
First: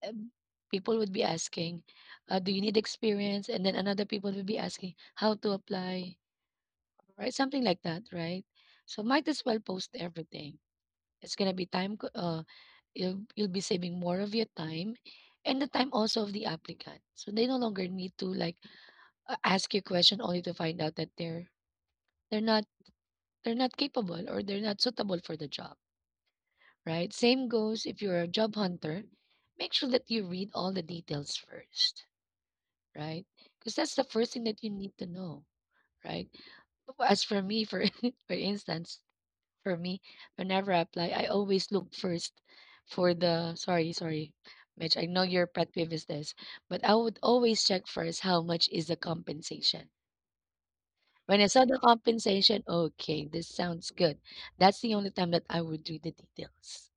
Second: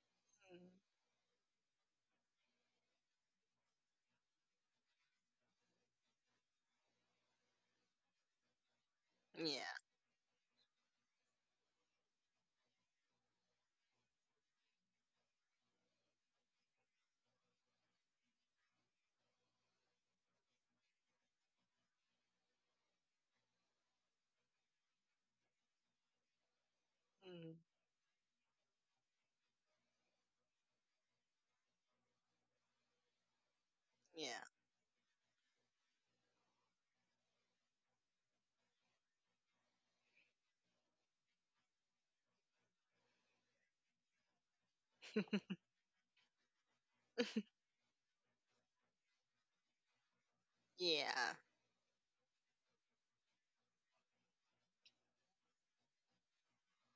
Um,
Mm.
People would be asking, "Do you need experience?" And then another people would be asking, "How to apply?" Right? Something like that, right? So might as well
Yeah.
post everything. It's gonna be time. You'll be saving more of your time, and the time also of the applicant. So they no longer need to like ask you a question only to find out that they're not they're not capable or they're not suitable for the job. Right. Same
Mm.
goes if you're a job hunter. Make sure that you read all the details first. Right. Because that's the first thing
Yeah.
that you need to know. Right. As for me, for [LAUGHS] For instance, for me, whenever I apply, I always look first for the, sorry, sorry, Mitch. I know your pet peeve is this, but I would always check first how much is the compensation.
Yeah.
When I saw the compensation, okay, this sounds good. That's the only time that I would read the details.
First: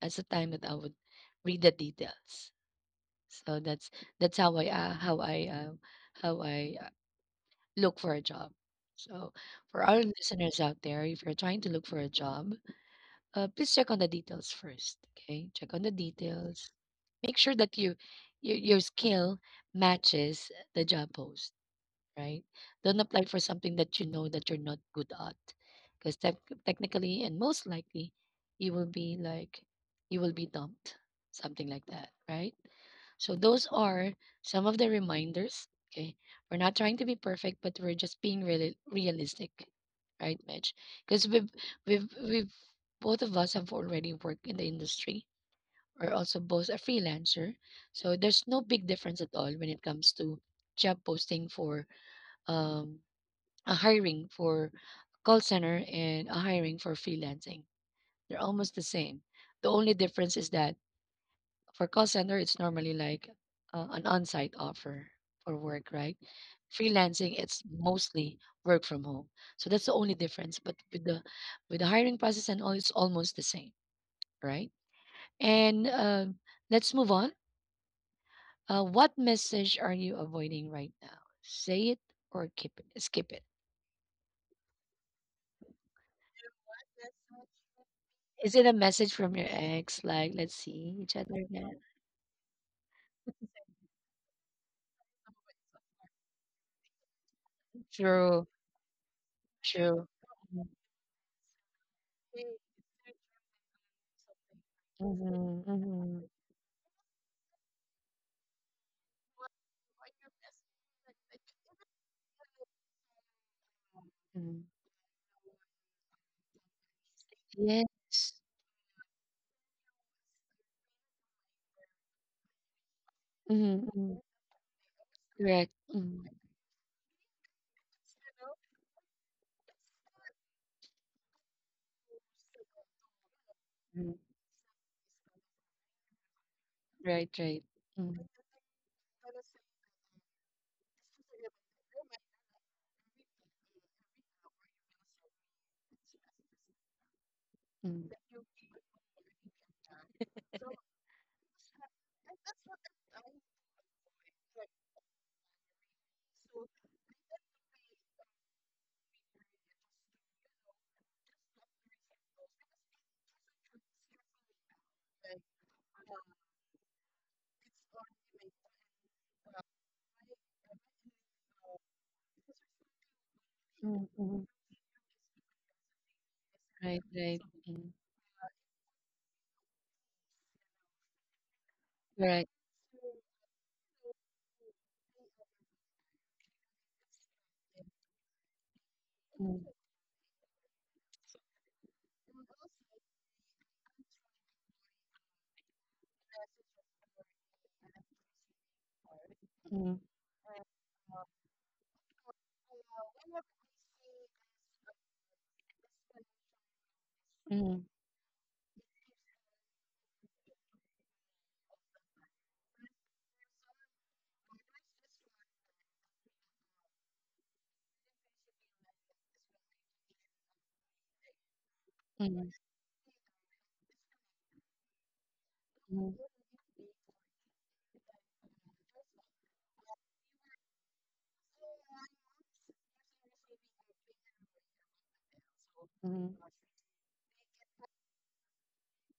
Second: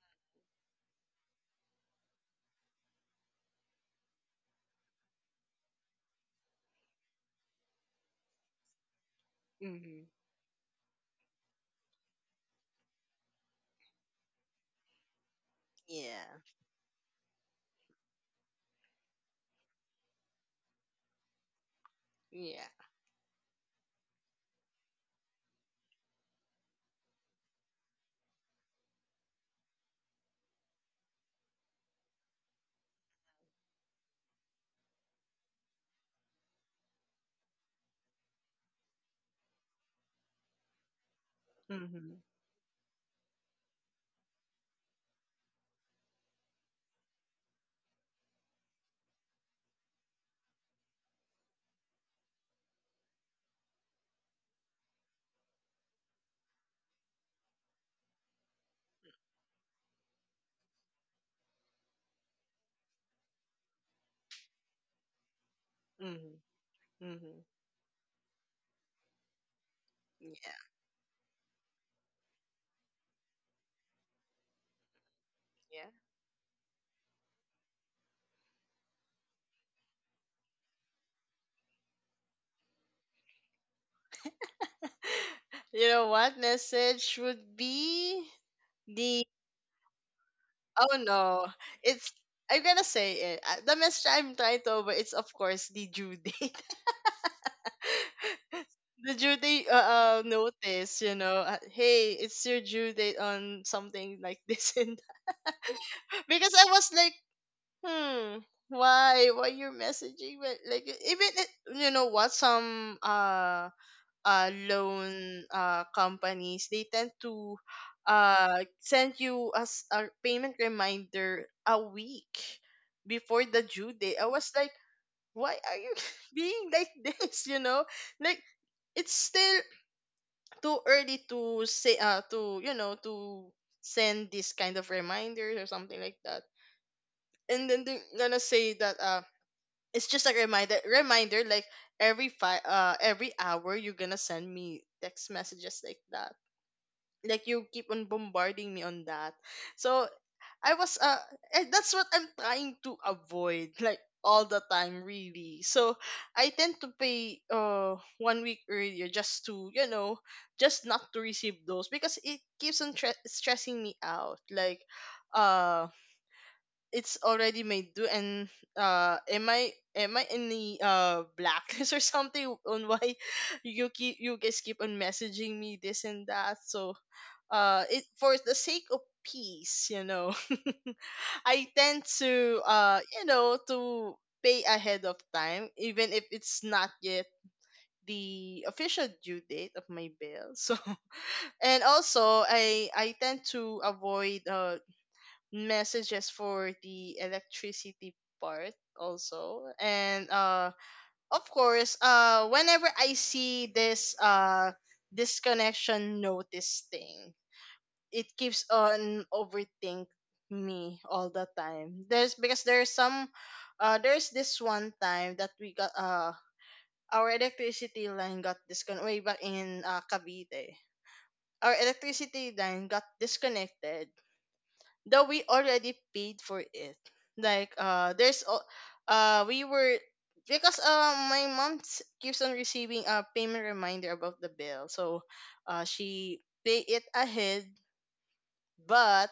That's the time that I would read the details. So that's how I how I uh, look for a job. So for our
Mhm.
listeners out there, if you're trying to look for a job, please check on the details first. Okay, check on the
Yeah.
details. Make sure that your skill matches the job post. Right?
Yeah.
Don't apply for something that you know that you're not good at, because technically and most likely you will be like you will be dumped, something like that. Right? So those are some of the reminders. Okay. We're not trying to be perfect, but we're just being really realistic. Right, Mitch? Because
Mhm.
we've both of us have already worked in the industry. We're also both a freelancer. So there's no big difference at all when it comes to job posting for um a hiring for call center and a hiring for freelancing. They're almost the same. The only difference is that for call center, it's normally like an on-site offer for work, right?
Mhm.
Freelancing,
Mhm.
it's mostly work from home. So that's the only difference.
Yeah.
But with the hiring process and all, it's almost the same, right?
Yeah.
And let's move on. What message are you avoiding right now? Say it or keep it. Skip it.
[LAUGHS] You know what message would be
Is it a message
the
from your ex? Like, let's see
oh,
each other
no,
again.
it's I'm gonna say it. The message I'm trying to over, it's of course the due date. [LAUGHS] The due date
Sure.
notice, you know, hey, it's your due date on something like this and that. [LAUGHS] Because I was like, hmm why you're messaging. But like, even you know what, some loan companies, they tend to
Yes.
send you as a payment reminder a week before the due
Mhm,
date.
mhm.
I was like, why
Correct.
are you
Mhm,
[LAUGHS] being like this? Like, it's still too early to say, to you know to
mhm.
send this kind of reminders or something like that.
Right,
And
right.
then they're
Mhm,
gonna say that it's just a reminder, reminder. Like, every hour, you're gonna send me text messages like that. Like, you keep on
mhm.
bombarding me on that. So I was and that's what I'm trying to avoid, like, all the time really. So I tend to pay one week earlier, just to just not to receive those, because it keeps on stressing me out. Like, uh it's already made do, and uh am i am I in the blacklist [LAUGHS] or something, on why [LAUGHS]
Mhm,
you guys
mhm.
keep on messaging me this and that. So it, for the sake of peace, [LAUGHS] I tend
Right.
to to pay ahead of time, even if it's not yet the official due
Mhm,
date of my bill. So [LAUGHS] and also I tend to avoid messages for the electricity part also.
mhm,
And of course, whenever I see this disconnection notice thing,
mhm,
it keeps on overthink me all the time, there's because there's some there's this one time that we got our electricity line got disconnected way back in Cavite. Our electricity
mhm,
line got disconnected though we already
mhm,
paid for it. Like, there's al- we were because my mom keeps on receiving a payment reminder about the bill. So
mhm.
she pay it ahead, but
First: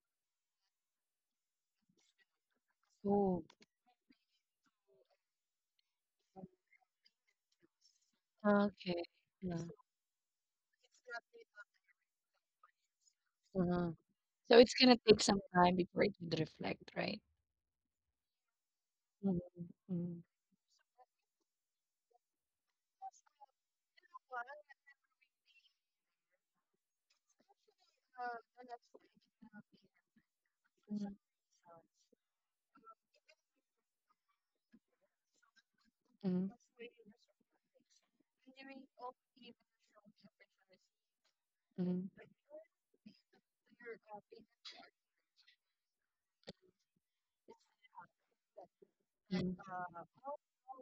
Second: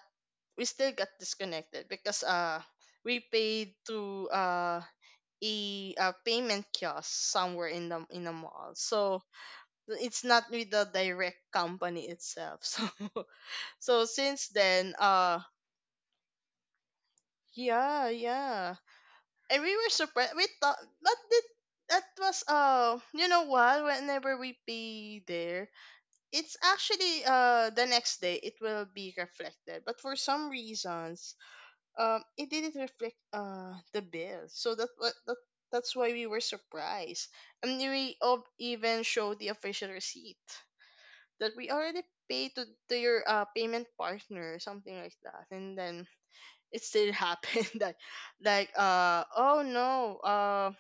we still got disconnected because we
Oh,
paid to a payment kiosk somewhere in the mall.
okay.
So
Yeah.
it's not with the direct company itself. [LAUGHS] So
Uh-huh.
since
So it's
then,
gonna take some time before it would reflect, right?
yeah, yeah,
Mhm,
and we were surprised. We thought that did that was you know what? Whenever we pay there, it's actually the next day it will be reflected. But for some
mhm,
reasons, it didn't reflect the bill. So that what that that's why we were
mhm.
surprised, and we even showed the official receipt that we already
Mhm.
paid to your payment partner, something like that, and then it still [LAUGHS] happened that, like,
Mhm.
oh no, uh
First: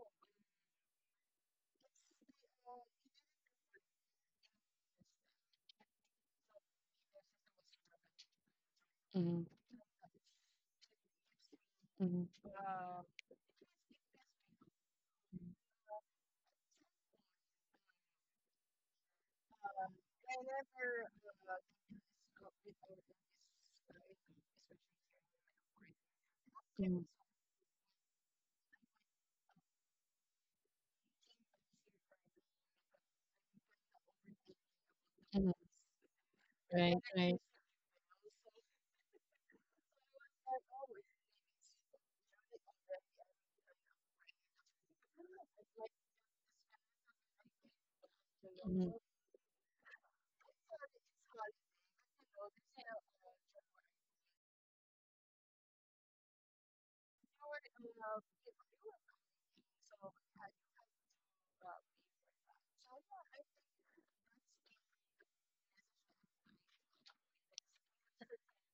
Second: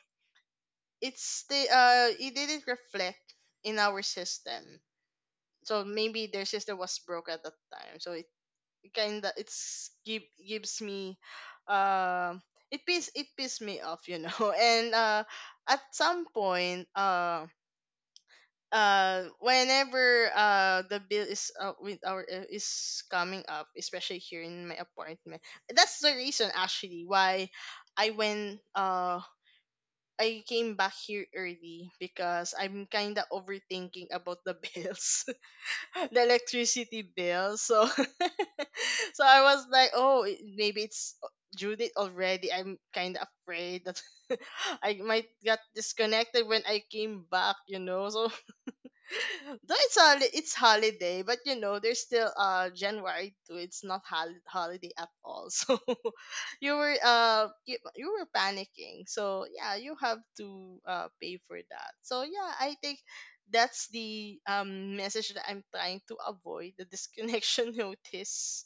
it's the uh it didn't reflect in our system. So maybe their system was broke at that time, so it
Mhm.
gives me
Mhm.
um it pissed me off. [LAUGHS] And at some point, whenever the bill is with our is coming up, especially here in my apartment. That's the reason actually why i went uh I came back here early, because I'm kind of overthinking about the bills, [LAUGHS] the
Right.
electricity bill. So, [LAUGHS] so I was like, oh, maybe it's due date already. I'm kind of afraid that [LAUGHS] I might get disconnected when I came back. So, though it's it's holiday, but there's still January too. It's not holiday at all. [LAUGHS] So you were panicking. So yeah, you have to pay for that. So yeah, I think that's the message that I'm trying to avoid, the disconnection [LAUGHS] notice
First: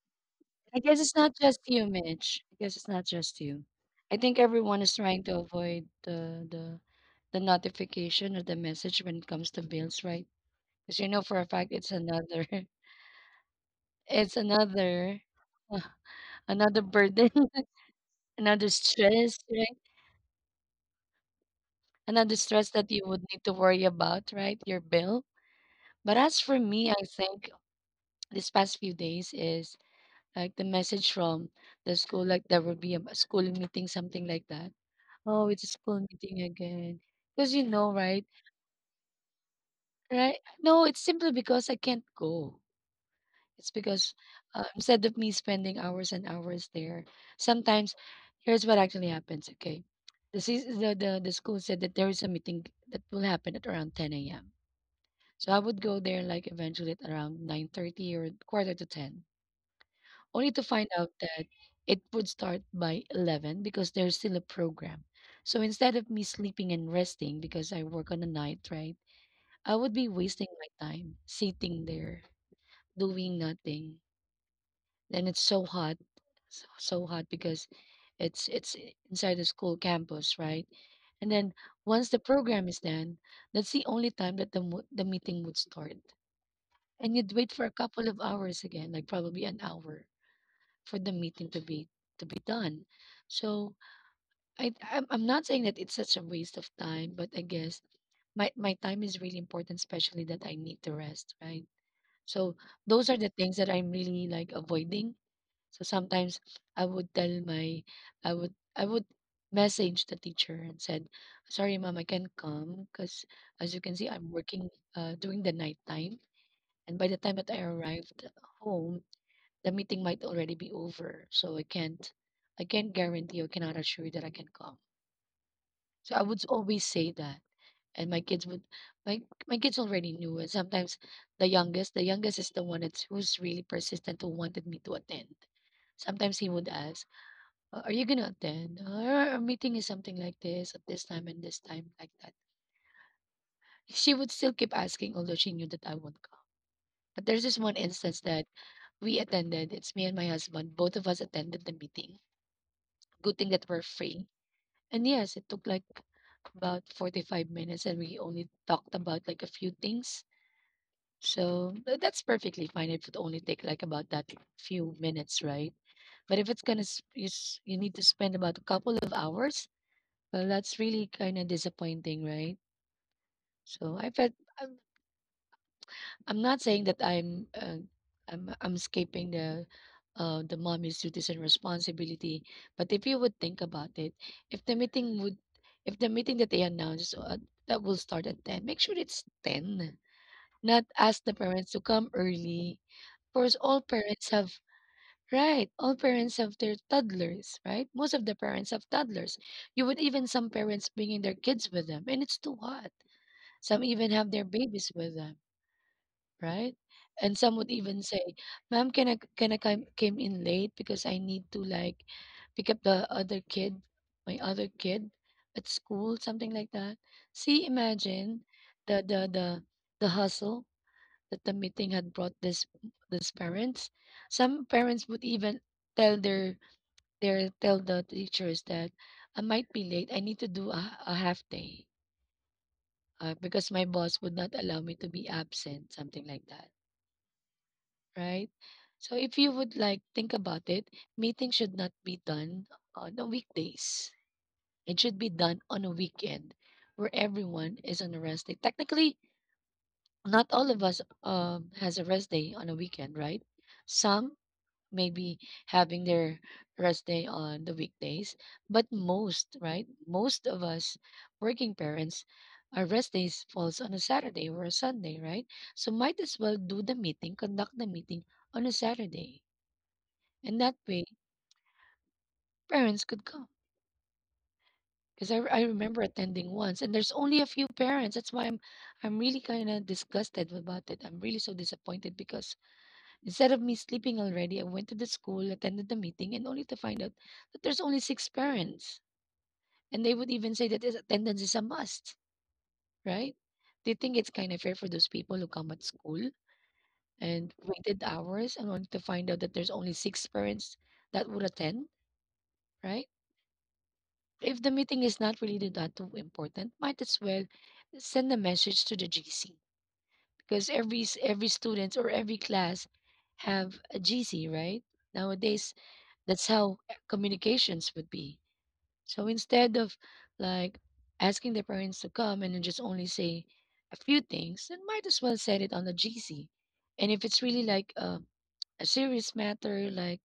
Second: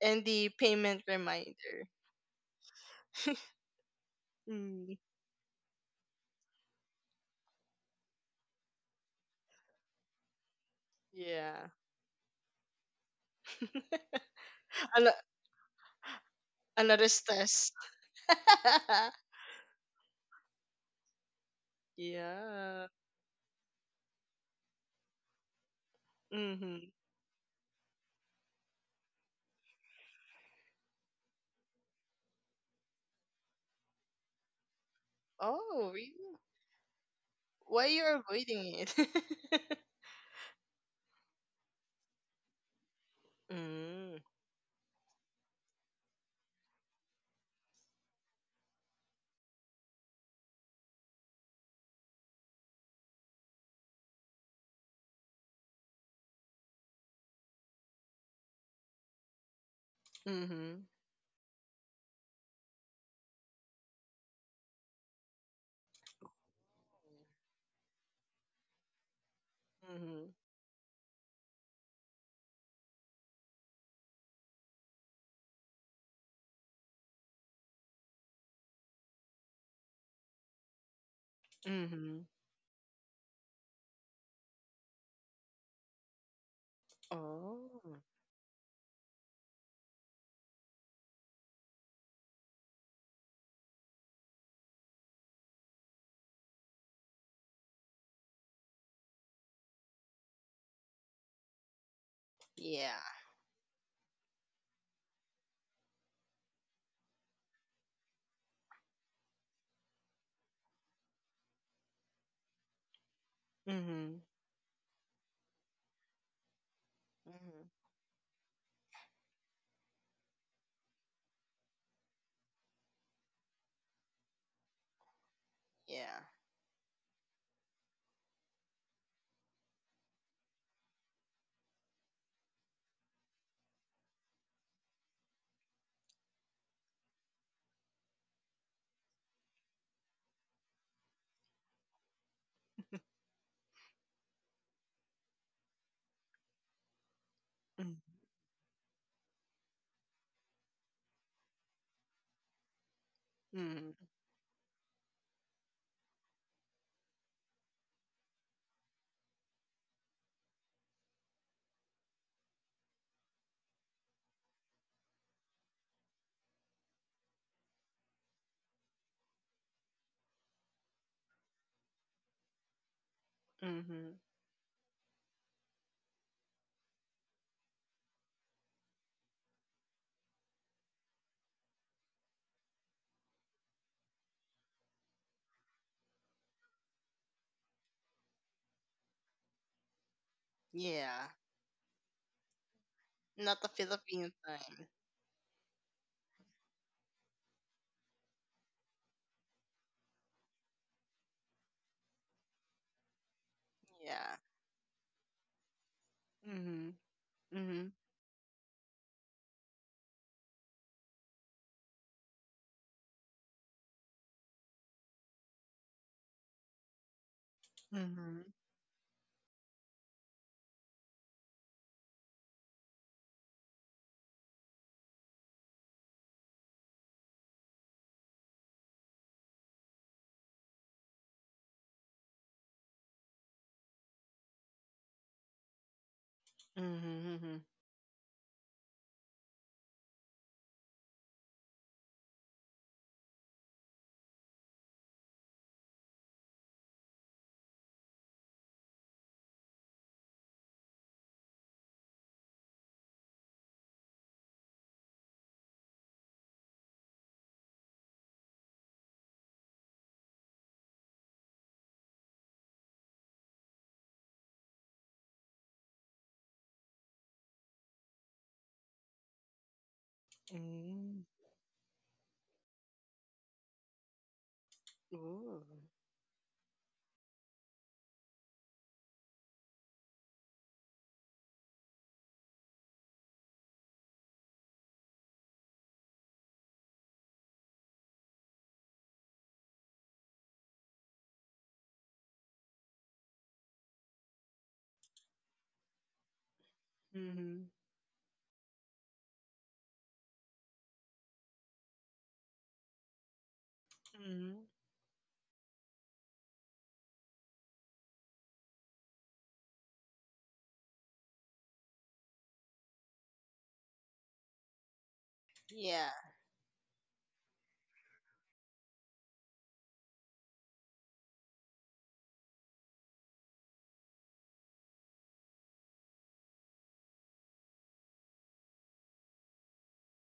and the
I guess
payment
it's not just you,
reminder.
Mitch. I guess it's not just you. I think everyone
Mm,
is trying to avoid the the notification or the message when it comes to bills, right? Because you know for a
yeah.
fact it's another [LAUGHS]
[LAUGHS]
it's
Ano-
another [LAUGHS] another
Another
burden,
stress. [LAUGHS]
[LAUGHS] another stress, another stress
Yeah.
that you would need to worry about, right? Your bill. But as for
Mm-hmm.
me, I think this past few days is like the message from the school, like there will be a school meeting, something like that. Oh, it's a
Oh,
school
really?
meeting again. Because you
Why
know,
you are
right?
avoiding it? [LAUGHS]
Right? No, it's simply because I can't go. It's because
Mm.
instead of me spending hours and hours there, sometimes here's what actually happens. Okay, the school said that there is a meeting that will happen at around 10 a.m. So I would go there like eventually at around 9:30 or quarter to 10, only to
Mm-hmm.
find out that it would start by 11 because there's still a program. So instead of me sleeping and resting because I work on the night, right? I would be
Mm-hmm.
wasting my time sitting there doing nothing. Then it's so hot, so, so hot because inside the school campus, right? And then once the
Mm-hmm.
program is done, that's the only time that the meeting would start. And you'd wait for a
Oh,
couple of hours again, like probably an hour for the meeting to be done. So I'm not saying that it's such a waste of time, but I guess my time is really important, especially that I need to rest, right? So
yeah.
those are the things that I'm really like avoiding. So sometimes I would tell my I would message the teacher and said, "Sorry, mom, I can't come because as you can see,
Mm-hmm.
I'm working during the night time." And by the time that I
Mm-hmm.
arrived home, the meeting might already be over, so I can't guarantee or cannot assure you that I can come. So I
Yeah.
would always say that. And my my kids already knew, and sometimes the youngest is the one that's who's really persistent who wanted me to attend. Sometimes he would ask, Are you gonna attend? Our meeting is something like this at this time and this time, like that." She would still keep asking, although she knew that I won't come. But there's this one instance that we attended. It's me and my husband. Both of us attended the meeting. Good thing that we're
Mm-hmm.
free. And yes, it took like about 45 minutes and we only talked about like a few things. So that's perfectly fine. It would only take like about that few minutes, right? But if it's gonna you need to spend about a couple of hours, well, that's really kind of disappointing, right? So
Mm-hmm.
I I'm not saying that I'm I'm escaping the mommy's duties and responsibility, but if you would think about it, if the meeting would if the meeting that they announced that will start at 10, make sure it's 10. Not ask
Yeah.
the parents to come early. Of course,
Not the
all parents
Philippine
have
time.
right. All parents have their toddlers, right? Most of the parents have toddlers. You would even some parents bringing their kids with them, and it's too hot. Some even have
Yeah.
their babies with them, right?
Mm-hmm.
And some would
Mm-hmm.
even say, "Ma'am, can I come came in late because I need to like pick up my other kid at school, something like that." See,
Mm-hmm.
imagine the the hustle that the meeting had brought this these parents. Some parents would even tell their tell the teachers that I might be late. I need to do a half day because my boss would not allow me to be absent, something like that,
Mm-hmm.
right? So if you would like think about it, meeting should not be done on the weekdays. It should be done on a weekend where everyone is on a rest day. Technically, not all of us has a rest day on a weekend, right? Some may be having their rest day on the weekdays, but most, right? Most of us working parents, our rest days falls on a Saturday or a Sunday, right? So might as well conduct the meeting on a Saturday, and that way,
Mm-hmm.
parents could come. Because I
Ooh.
remember attending once, and there's only a few parents. That's why I'm really kind of disgusted about it. I'm really so disappointed because instead of me sleeping already, I went to the school, attended the meeting, and only to find out that there's only 6 parents. And they would even say that this attendance is a must, right? Do you think it's kind of fair for those people who come at school and
Mm-hmm.
waited hours and only to find out that there's only six parents that would attend, right?
Mm-hmm.
If the meeting is not really that too important, might as well send a message to the GC because every student or every class have a GC, right? Nowadays,
Yeah.
that's how eh, communications would be. So instead of like asking the parents to come and then just only say a few things, then might as well set it on the GC. And if it's really like a serious matter, like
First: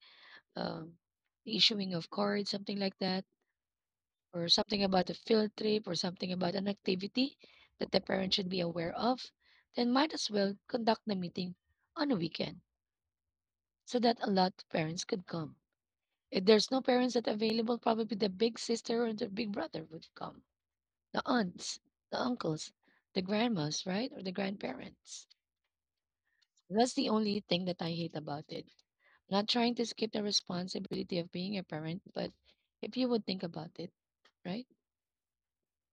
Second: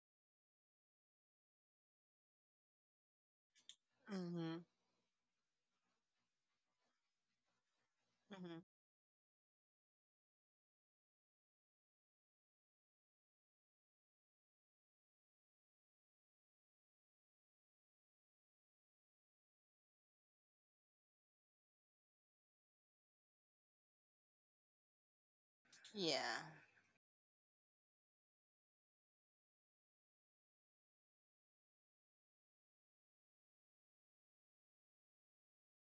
um, the issuing of cards, something like that or
Mm-hmm.
something about a field trip or something about an activity that the parent should
Mm-hmm.
be aware of, then might as well conduct the meeting on a weekend so that a lot of parents could come. If there's no parents that available, probably the big sister or the big brother would come, the aunts, the uncles, the grandmas, right, or the grandparents.
Yeah.
That's the only thing that I hate about it. Not trying to skip the responsibility of being a parent, but if you would think about it, right?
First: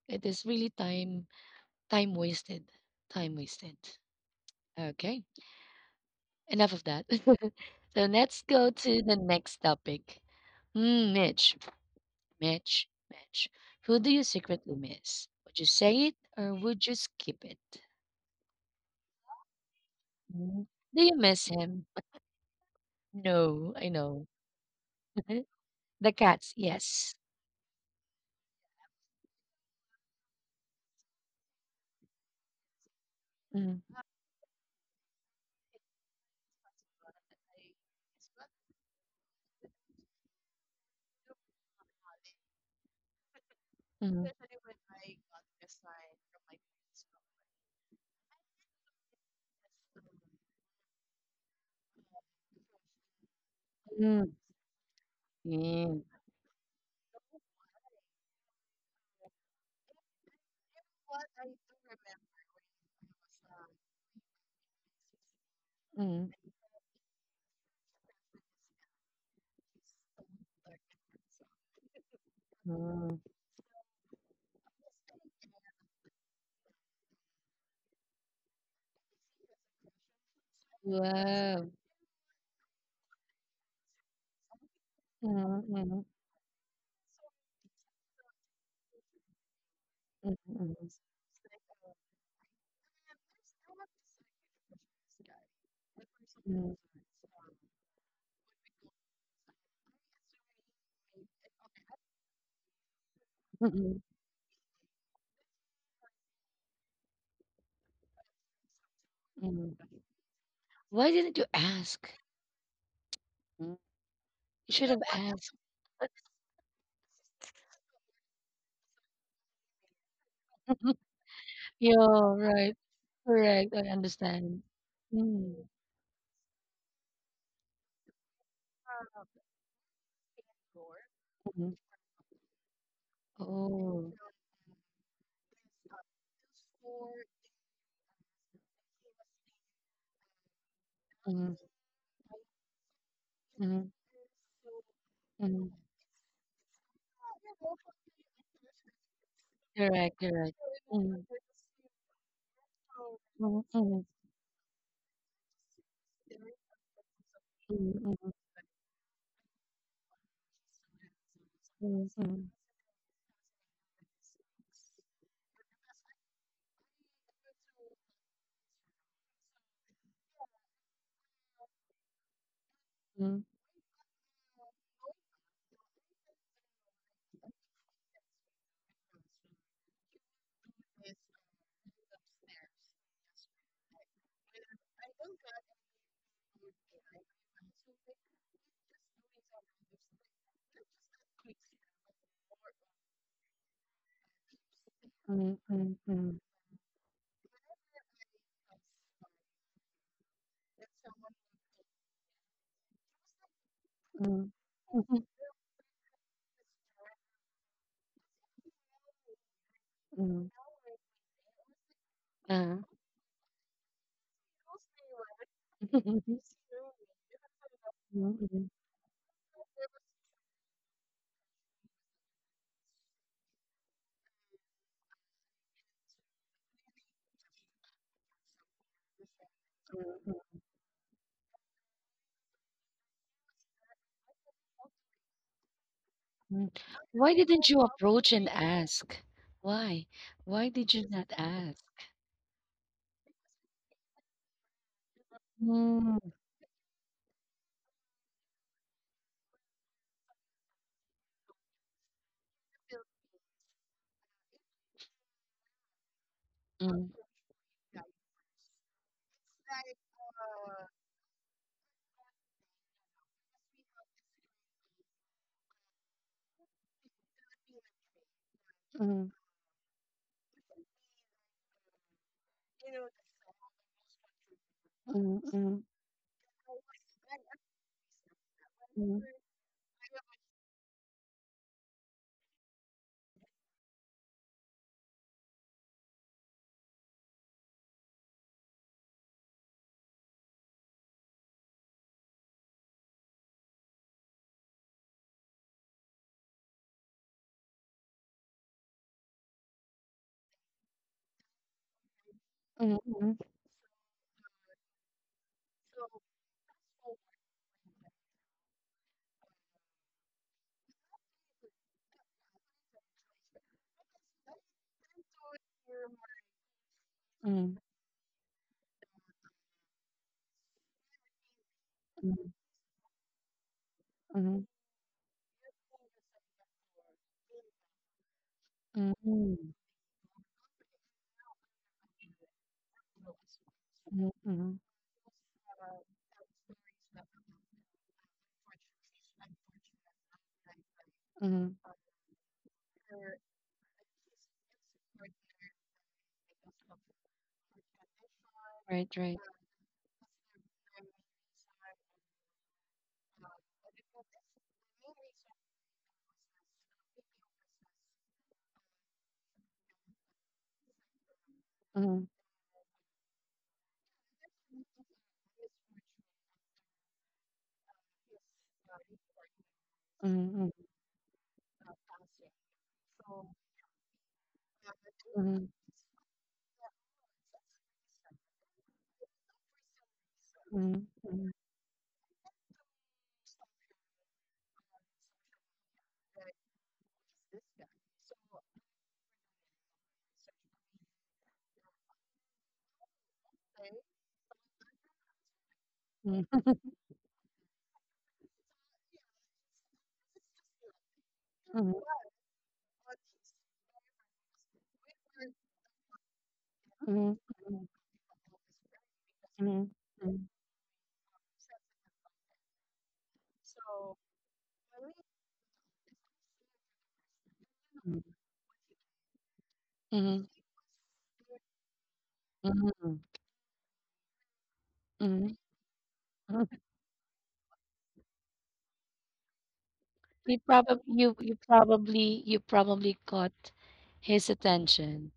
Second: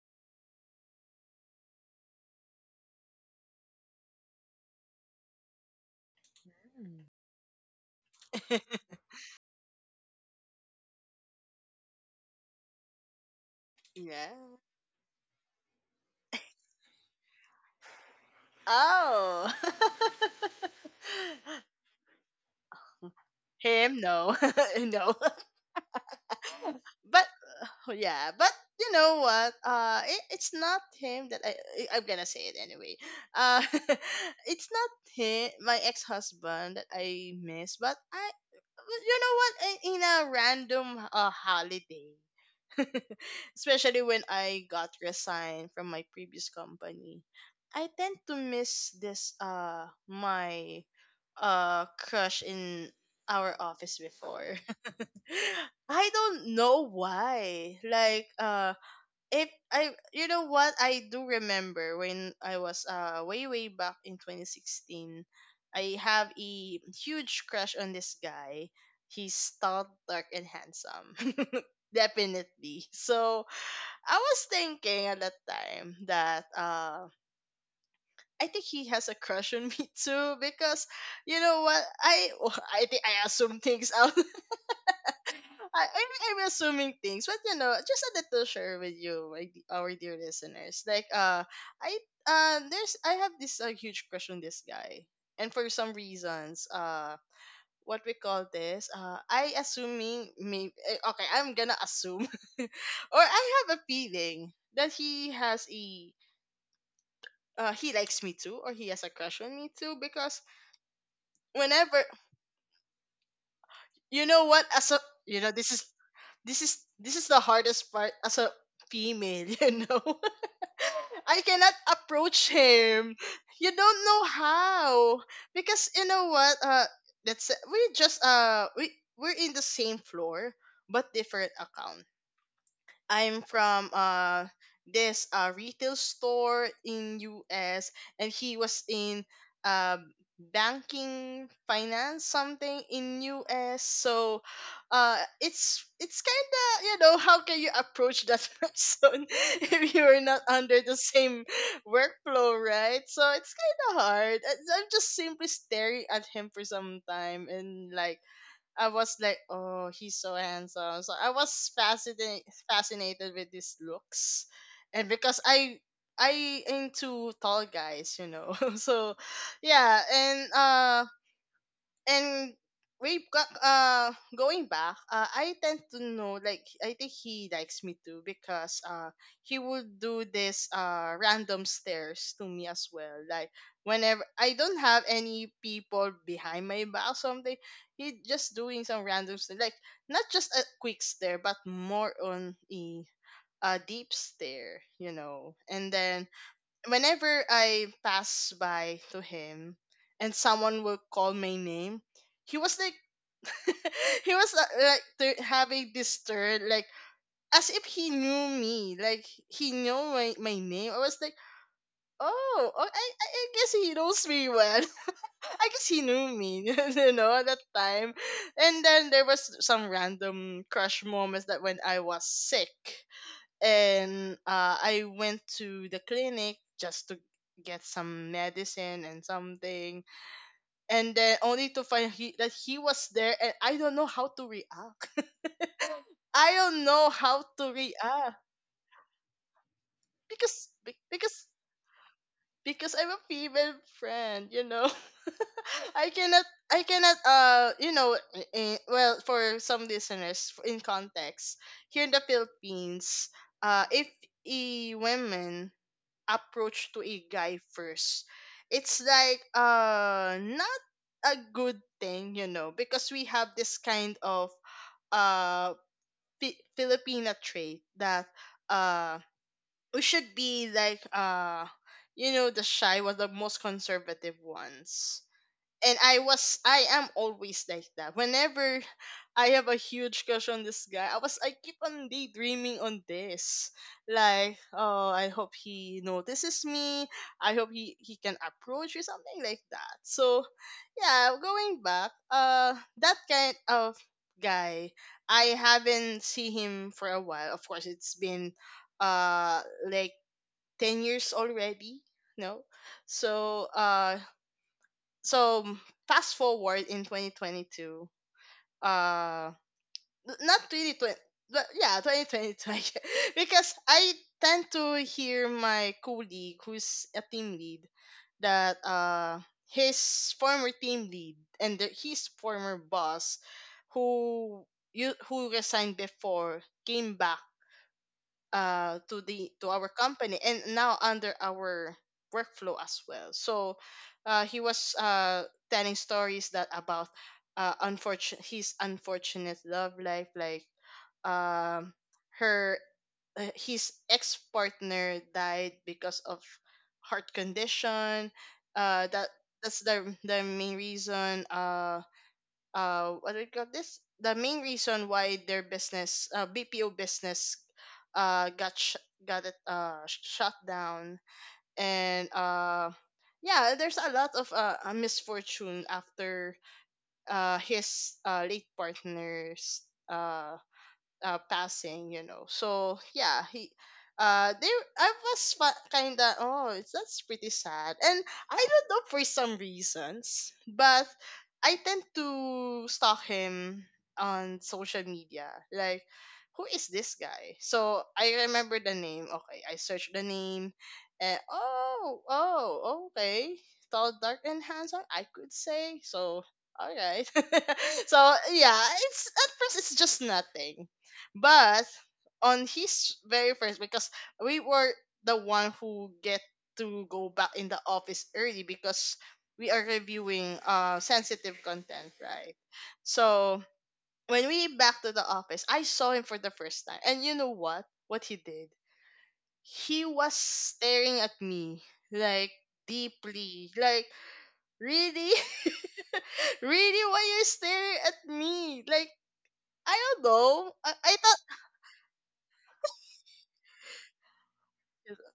It is really time Time wasted. Time wasted. Okay. Enough of that.
Mm.
[LAUGHS] So let's go
[LAUGHS]
to the next topic. Mm, Mitch. Who do you
Yeah.
secretly miss? Would you say it or would you skip it?
Oh. [LAUGHS]
Do you miss him? No, I
Him,
know.
no. [LAUGHS] No.
[LAUGHS] The cats,
[LAUGHS]
yes.
But oh, yeah, but you know what? Uh, it's not him that I'm going to say it anyway. Uh,
Mm,
[LAUGHS] it's not him, my ex-husband, that I miss, but I you know what? In a random holiday. [LAUGHS] Especially when
mm,
I got resigned from my previous company, I tend to miss this my crush in our office
mm,
before. [LAUGHS]
mm,
I don't know why. Like, if I you know what, I do remember when I was way way back in 2016, I have
mm,
a huge crush on this guy. He's tall, dark and handsome. [LAUGHS] Definitely.
mm.
So, I was thinking at that time that I think he has a crush on [LAUGHS] me too, because you know what, I [LAUGHS] I think I assume things out. [LAUGHS]
Mm,
I,
mm,
I'm, I'm assuming things, but you know, just a little share with you, our dear
mm,
listeners.
mm,
Like, I I have this huge crush on this guy, and for some reasons, what we call this, I assuming me. Okay, I'm gonna assume, [LAUGHS] or I have a
mm.
feeling that he has a he likes me too, or he has a crush on me too, because
Why didn't you
whenever
ask? Mm.
you know what
You
as
should
a
have
you know
asked.
this is this is the hardest part as a female [LAUGHS] you know [LAUGHS] I cannot
Yeah,
approach
right.
him. You
Correct. I
don't know
understand.
how.
Mm.
Because you know what that's we we're in the same floor but different
Mhm.
accounts. I'm from
Oh.
this retail store in US, and he was in uh banking finance something in US. So
Mm.
it's kind of, you know, how can you approach that [LAUGHS] person if you're
Correct.
not
Correct.
under the same workflow, right? So it's kind of
Mm.
hard. I'm just simply staring at him for some time, and like,
Mm.
I was like, oh, he's so handsome. So I was fascinated with his looks, and because I into tall guys, you know. [LAUGHS] So yeah, and
Mm.
going back, I tend to know, like, I think he likes me too because he would do this random stares to me as well, like whenever I don't have any people behind my back or something, he just doing some random stare, like not just a quick stare, but more on a deep stare, you know.
Mm, mm,
And
mm,
then
mm,
whenever I pass by to him and someone will call my name, he was like, [LAUGHS] he
mm,
was like having this stare, like as if he knew me, like he knew my,
mm,
my name. I was like, oh,
uh,
I guess he knows me well. [LAUGHS] I guess he
[LAUGHS]
knew
mm,
me, [LAUGHS] you know, at that time.
mm,
And then there was some random crush moments that when I was sick and I went to the clinic just to get some medicine and something, and then only to find that he was there, and I don't know how to react. [LAUGHS] I
mm.
don't know
[LAUGHS]
how to react
Ask. Why?
because
Why did you not ask?
because I'm a female friend, you know. [LAUGHS] I
Mm,
cannot, I cannot, you know, in, well, for some listeners in context, here in the Philippines, if a women approach to
mm,
a guy first, it's like not a good thing, you know, because we have this kind of uh filipina trait that uh
mm,
we should be like, you know, the shy was the most conservative ones.
mm, mm.
And I am always like that. Whenever
Mhm.
I have a huge crush on this guy, I keep on daydreaming on this. Like, oh, I hope he notices me. I hope he can approach or something like that. So yeah, going back, that kind of guy, I haven't seen him for a while. Of course, it's been uh like 10 years already, no?
Mhm,
So, so fast forward in 2022, not 2020, but yeah, 2020, [LAUGHS] because I tend to hear my colleague who's a team
mhm,
lead, that his former team lead and the, his
mhm,
former boss,
mhm,
who you who resigned before, came back
mhm,
to the, to
mhm,
our company, and now under our workflow as well. So
mhm,
he
mhm,
was telling stories that about unfortunate his unfortunate love life, like
mhm.
um her his ex-partner died because of heart condition
Right,
uh that
right.
that's the main reason, what do we call this, the main reason why their business, bpo business uh got sh- got it, shut down. And yeah, there's a lot of misfortune after his late partner's uh
Mhm,
passing, you know. So yeah, he they I was kind of, oh, it's that's pretty sad. And I don't know for some reasons,
mhm,
but I tend to stalk him on social media. Like, who is this guy? So I remember the name. Okay, I searched the name. And oh, oh, okay. Tall, dark, and handsome. I could say so.
mhm,
All right. [LAUGHS] So yeah, it's at first it's just nothing, but
mhm,
on his very first, because we were the one who get to go
mhm,
back in the
mhm,
office early because we are
mhm, mhm.
reviewing sensitive content, right? So when we back to the office, I saw him for the first time, and you know what?
Hmm.
What he did? He was
Hmm.
staring at me like
Mm,
deeply, like really,
mm,
[LAUGHS]
mm.
really, why you're staring at me? Like, I don't know. I thought
You probably caught his attention.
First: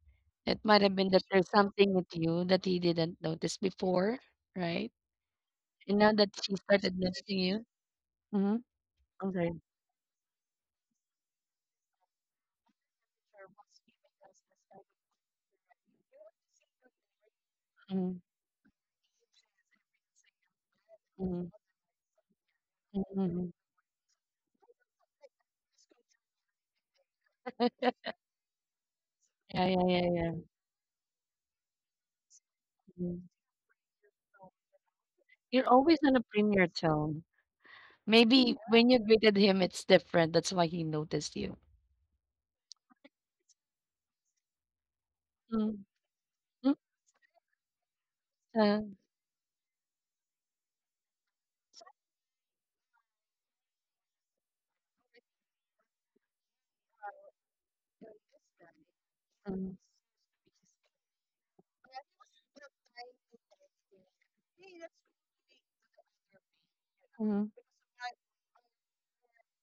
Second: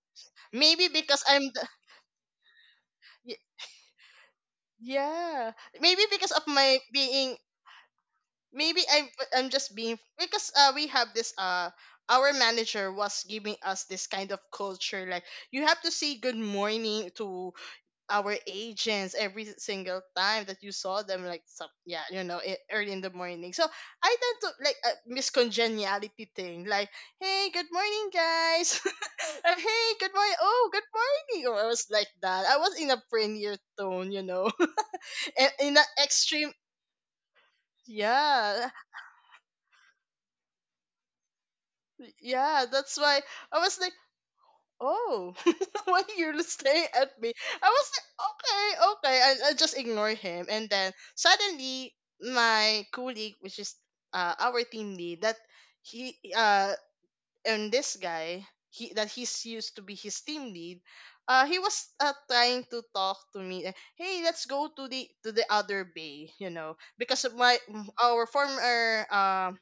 It might
maybe
have been that
because I'm
there's
the,
something with you that he didn't notice before, right?
yeah,
And
maybe
now that
because of
she
my
started
being,
noticing you, hmm.
maybe
Okay.
I'm
I'm
just being, because we have this our manager was giving us this kind of culture, like, you have to say good morning to
Mhm.
our agents every single time that you saw them, like some, yeah, you know, early in the morning.
Mhm.
So I tend to, like, a miscongeniality thing, like, hey, good morning, guys. [LAUGHS]
Yeah, yeah,
Hey,
yeah,
good
yeah.
morning, oh, good morning, or I was like that, I was in a
Mhm.
friendlier tone, you know, and
You're
in an
always on a
extreme,
premier tone. Maybe
yeah,
when you greeted him, it's different. That's why he noticed you.
yeah, that's why I was like, oh,
Mm.
[LAUGHS] why you're staring at me? I was like, okay,
Uh,
okay, I just ignore him. And then suddenly my colleague, which is our team lead, that he and this guy, he that he's used to be his team lead, he was trying to talk to me, hey, let's go to the other bay, you know, because of
Mhm.
my, our former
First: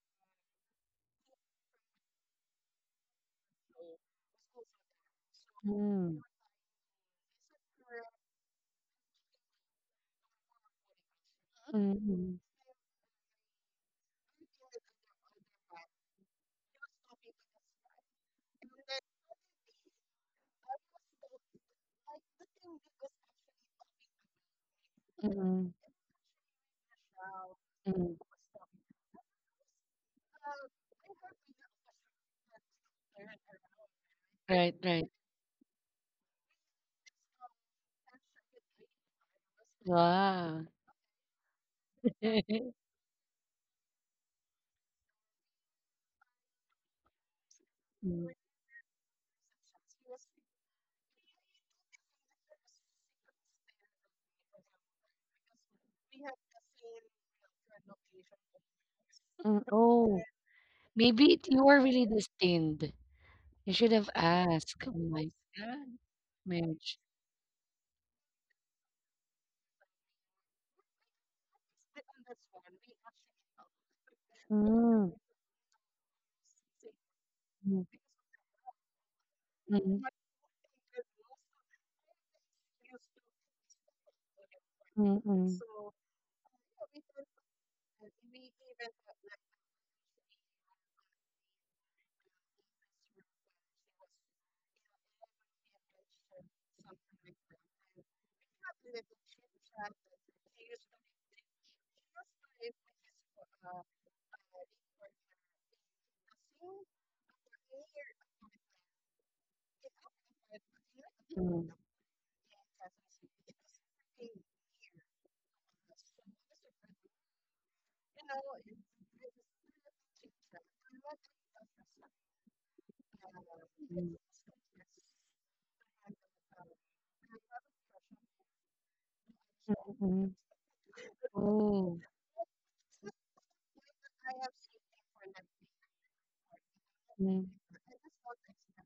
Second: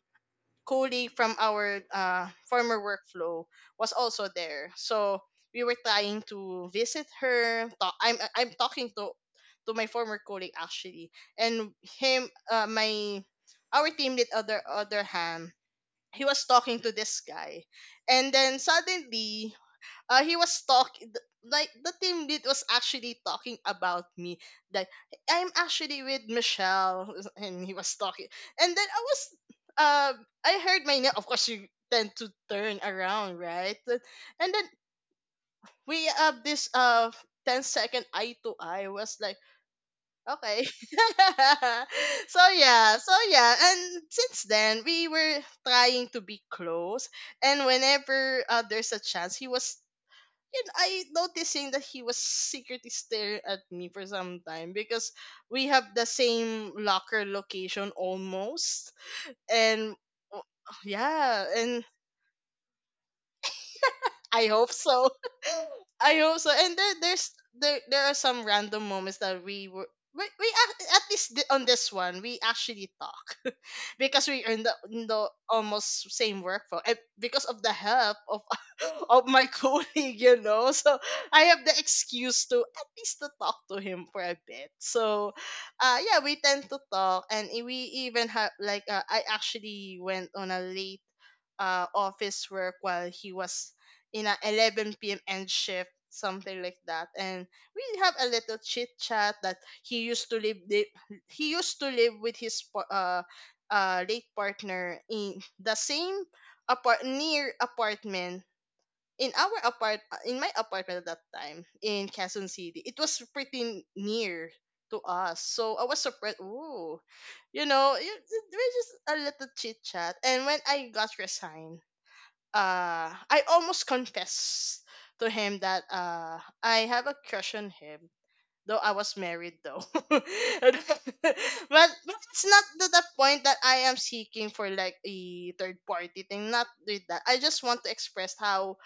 colleague from our former workflow was also there. So we were
Mm.
trying to visit her. Talk, I'm talking to my former colleague actually, and him
Mhm.
my our team lead other other hand, he was talking to this guy. And then suddenly he was talking, like, the team lead was actually talking about me, like, I'm actually with Michelle, and he was
Mhm.
talking. And then uh I heard my name. Of course, you tend to turn around, right? And then
Right.
we have this 10 second eye to eye, was like, okay. [LAUGHS] So
[LAUGHS]
yeah, so yeah, and since then we were trying to be close. And
Mm.
whenever there's a chance, he was, and I noticing that he was secretly staring at me for some time, because we have the same locker location almost. And
Mm.
w-
Maybe
yeah.
you are
And
really destined. You should have
I hope
asked. Oh
so.
my God,
[LAUGHS] I hope so. And there,
marriage.
there's, there are some random moments that we were. At least on this one we actually talk, because we are in the almost same workflow, and because of the
Mm,
help of [LAUGHS] of my colleague,
mm,
you know. So I have the excuse to at least to talk to him for a bit.
mm,
So
mm,
yeah, we tend to talk, and we even have, like, I actually went on a late office work while he was in a 11 p.m. end shift, something like that. And we have a little chit chat that he used to live li- he used to live with his late partner in the same apartment in our apart in my apartment at that time, in Quezon City. It was pretty near to us, so I was surprised. Ooh, you know, we just a little chit chat. And when I got resigned, I almost confessed to him that I have a crush on him. Though I was married though. [LAUGHS] But
Mm,
it's not to the point that I am seeking for like a third party thing. Not with that.
mm. Oh,
I
mm,
just want to express how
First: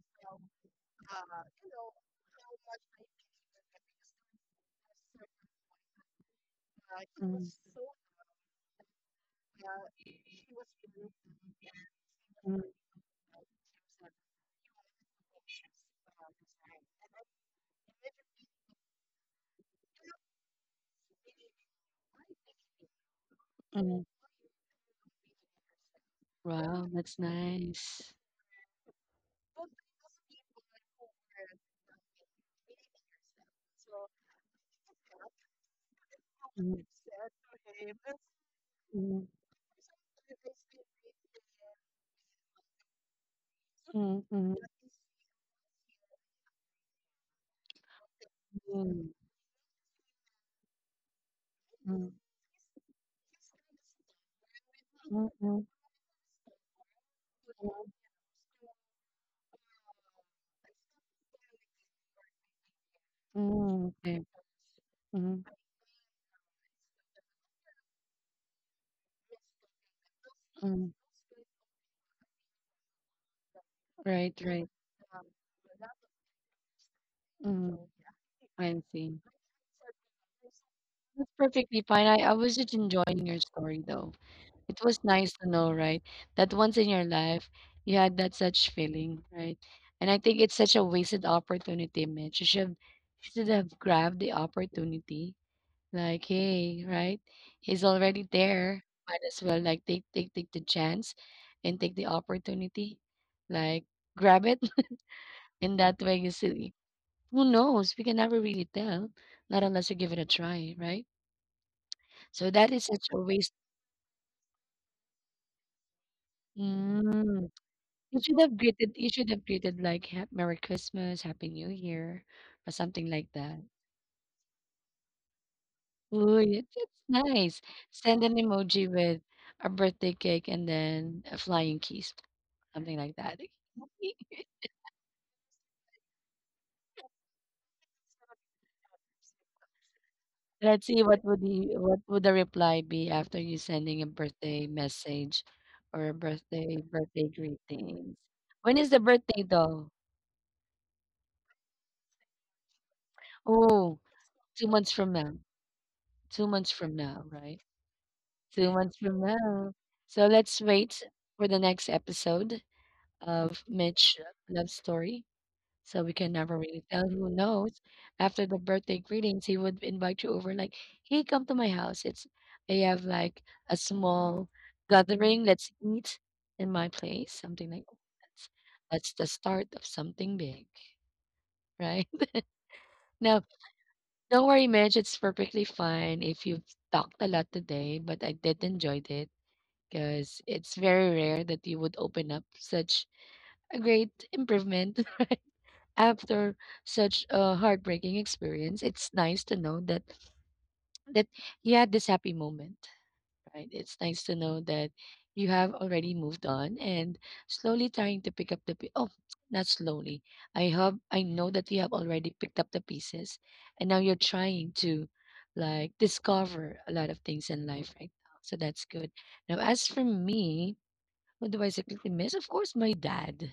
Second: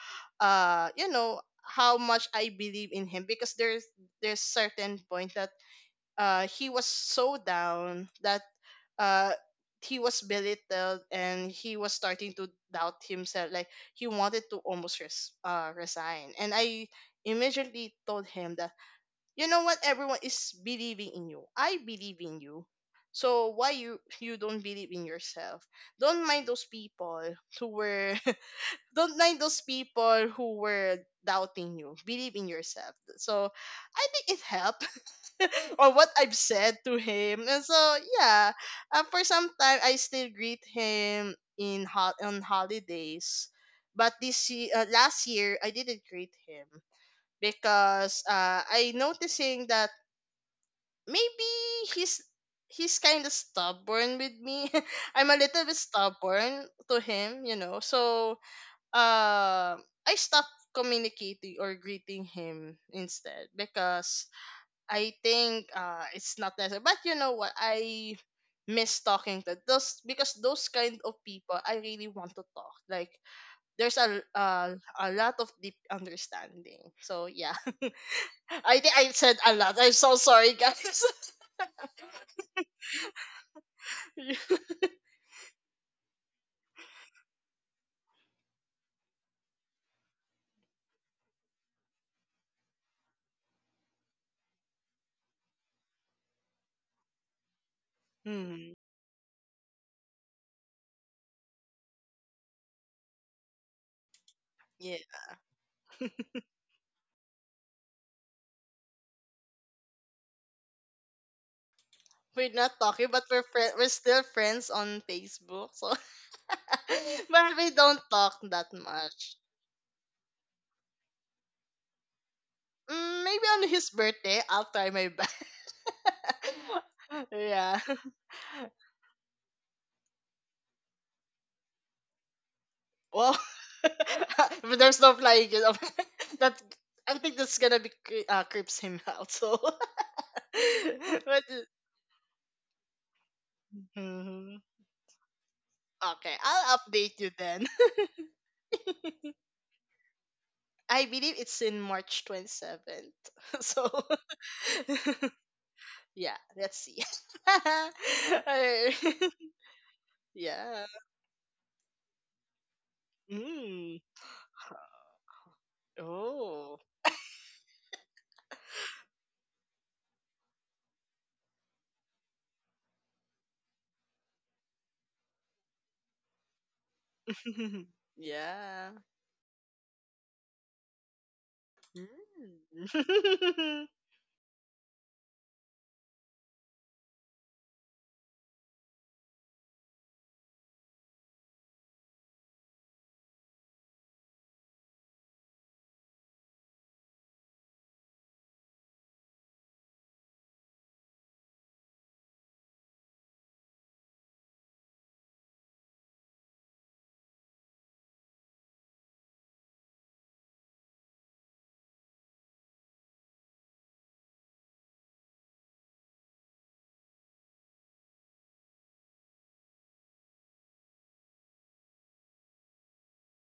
you know how much I believe in him, because there's certain point that he was so
mm.
down, that uh he was belittled and he was starting to doubt himself, like, he wanted to almost resign. And I immediately told him that, you know what, everyone is believing in you, I believe in you, so why
Mm, mm.
you don't believe in yourself? Don't mind those
Wow, that's
people who
nice.
were, [LAUGHS] don't mind those people who were doubting you, believe in yourself. So I think it helped [LAUGHS] on what I've said
Mm,
to him. And so yeah, for
mm,
some time I still greet him in hot on holidays. But
mm,
this
mm,
last year I didn't greet him, because I
mm,
noticing that maybe
mm,
he's he's kind of stubborn with me. [LAUGHS]
mm,
I'm
mm,
a
mm,
little
mm,
bit stubborn to him, you know.
[LAUGHS]
So, uh, I stopped communicating or greeting him instead,
Okay.
because I
Mm,
think it's not necessary. But you know what? I miss talking to those, because those
mm.
kind of people I really want to talk. Like, there's
Right, right.
a lot of deep understanding. So yeah,
Mm.
[LAUGHS]
I
I think
see.
I said a lot. I'm so sorry, guys.
That's perfectly fine. I was just enjoying your story, though.
[LAUGHS]
It was nice to know, right, that once in your life you had that such feeling, right? And I think it's such a wasted opportunity, man. You should have grabbed the opportunity. Like, hey, right? He's already
Hmm.
there. Might as well like take the chance and take the opportunity. Like grab it.
Yeah.
[LAUGHS] In that way
[LAUGHS]
you see, who knows? We can never really tell. Not unless you give it a try, right?
We're
So that
not
is such
talking,
a
but we're
waste.
friend. We're still friends on Facebook, so [LAUGHS]
Mm,
but we don't talk that
you should
much.
have greeted like ha "Merry Christmas, Happy New Year," or something
Mm,
like
maybe
that.
on his birthday, I'll try my best.
Uy, it's
[LAUGHS]
nice.
Yeah.
Send an emoji with a birthday cake and then a flying kiss, something like that.
Well, [LAUGHS]
[LAUGHS]
but there's no flying. You know? [LAUGHS] That I think that's gonna be creeps him out. So, [LAUGHS]
Let's see
but
what would the reply be after you sending a
mhm.
birthday message or a
Okay, I'll update
birthday
you then. [LAUGHS]
greetings. When is the birthday though?
I believe it's in March 27th. [LAUGHS] So
Oh, 2 months from
[LAUGHS]
now.
yeah,
2 months
let's
from
see.
now,
[LAUGHS]
right? Two
I-
months from now. So
[LAUGHS]
let's
yeah.
wait for the next episode of
Mm.
Mitch Love Story. So we can never
Oh.
really tell. Who knows? After the birthday greetings, he would invite you over. Like, hey, come to my house. It's, I have like a small gathering. Let's eat in my place. Something like
[LAUGHS]
that.
Yeah.
That's the start of something big, [LAUGHS] right?
Mm.
Now,
Mm.
don't worry, Mitch. It's perfectly fine if you've talked a lot today, but I did enjoy it, because it's very rare that you would open up such a great improvement, [LAUGHS] right, after such a heartbreaking experience. It's nice to know that that you had this happy moment, right? It's nice to know that you have already moved on and slowly trying to pick up oh, not slowly. I know that you have already picked up the pieces, and now you're trying to like discover a lot of things in life right now, so that's good. Now, as for me, who do I secretly miss? Of course, my dad.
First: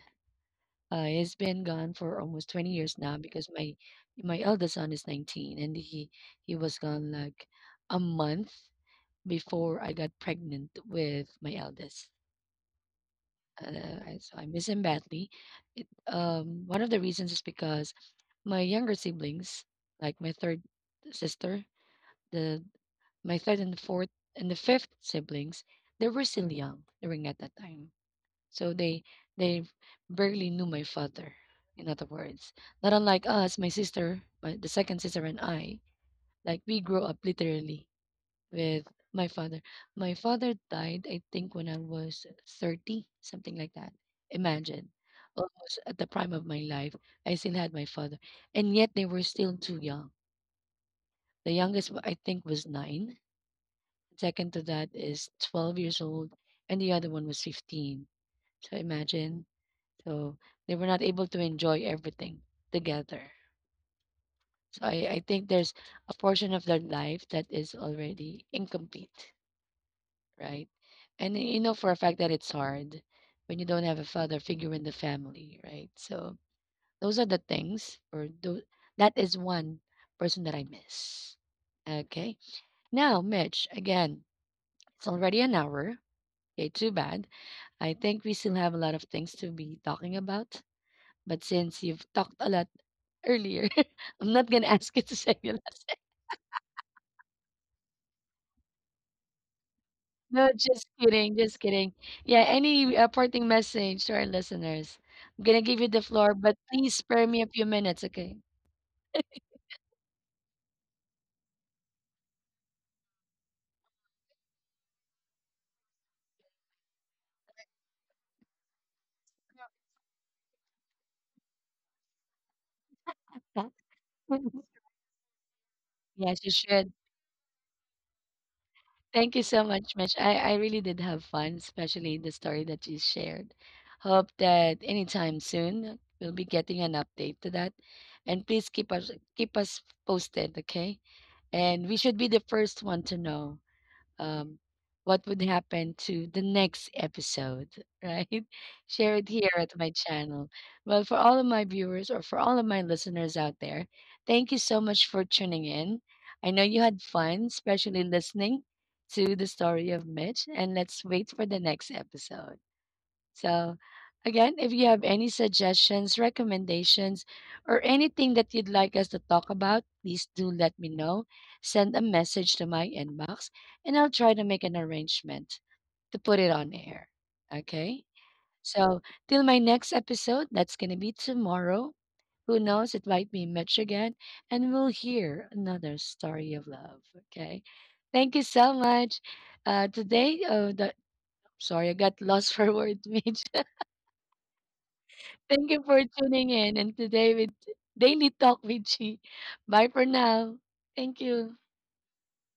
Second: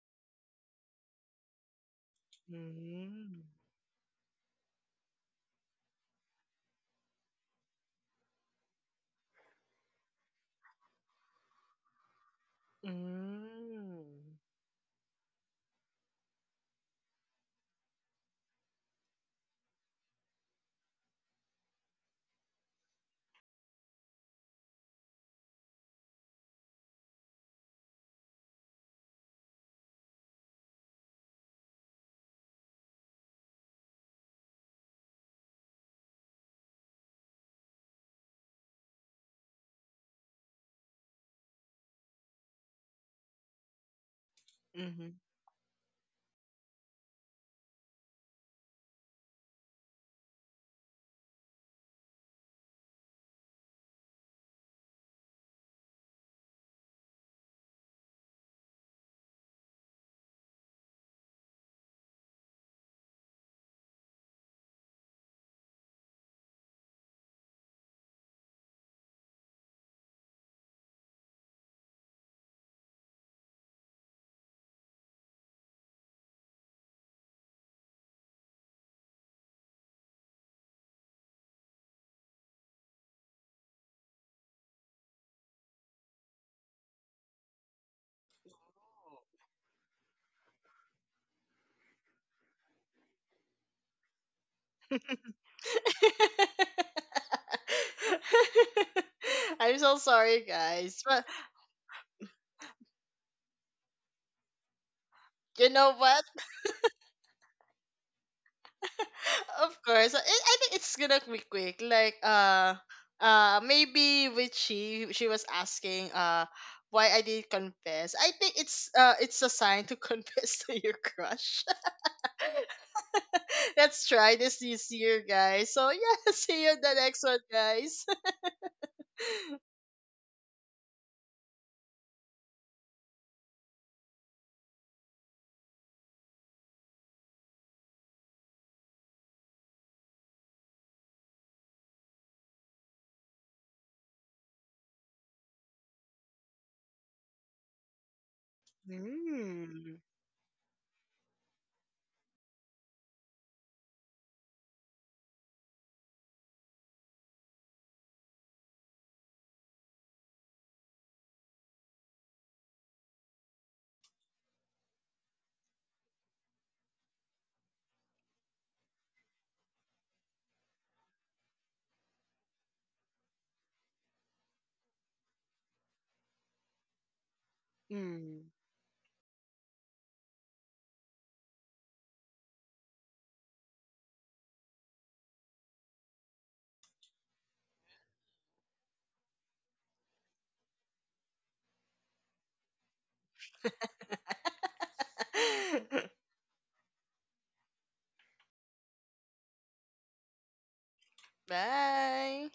He's been gone for almost 20 years now because
[LAUGHS]
my eldest son is 19, and he was gone like a month before I got pregnant with my eldest.
Mm.
So I miss him badly. One of the reasons is because my younger siblings, like my third sister, the my third and fourth and the fifth siblings, they were still young during at that time. So they barely knew my father. In other words, not unlike us, my sister, the second sister and I, like we grew up literally with my father. My father died, I think, when I was 30, something like that. Imagine,
Mm-hmm.
almost at the prime of my life, I still had my father, and yet they were still too young. The youngest, I think, was nine. Second to that is 12 years old, and the other one was 15. So imagine. So they were not able to enjoy everything together. So, I think there's a portion of their life that is already incomplete, right? And you know for a fact that it's hard when you don't have a father figure in the family, right? So those are the things, or that is one person that I miss. Okay. Now, Mitch, again, it's already an hour. Okay, too bad. I think we still have a lot of things to be talking about. But since you've talked a lot earlier, [LAUGHS] I'm not gonna ask you to say your last. [LAUGHS]
[LAUGHS] I'm so sorry,
No, just
guys. But
kidding, just kidding. Yeah, any, parting message to our listeners? I'm gonna
you
give you
know
the
what?
floor, but please spare me a few minutes, okay?
Of course. I think it's gonna be quick. Like maybe with she was asking why I didn't confess. I think it's a sign to [LAUGHS] confess to your crush. [LAUGHS]
Huh?
Let's try this
[LAUGHS]
this year, guys. So yeah, [LAUGHS]
Yes, you
see you in
should.
the next one, guys. [LAUGHS]
Thank you so much, Mitch. I really did have fun, especially the story that you shared. Hope that anytime soon we'll be getting an update to that. And please keep us posted, okay? And we should be the first one to know, um, what would happen to the next episode, [LAUGHS] right? Share it here at my
Mm.
channel. Well, for all of my viewers or for all of my listeners out there, thank you so much for tuning in. I know you had fun, especially listening to the story of Mitch, and let's wait for the next episode. So, again, if you have any suggestions, recommendations, or anything that you'd like us to talk about, please do let me know. Send a message to my inbox, and I'll try to make an arrangement to put it on air. Okay?
Mm.
So, till my next episode, that's going to be tomorrow. Who knows? It might be Mitch again, and we'll hear another story of love. Okay? Thank you so much. Today, sorry, I got lost [LAUGHS] for words, Mitch. Thank you for tuning in and today with Daily Talk with Chi. Bye for now. Thank
[LAUGHS]
you.
Bye.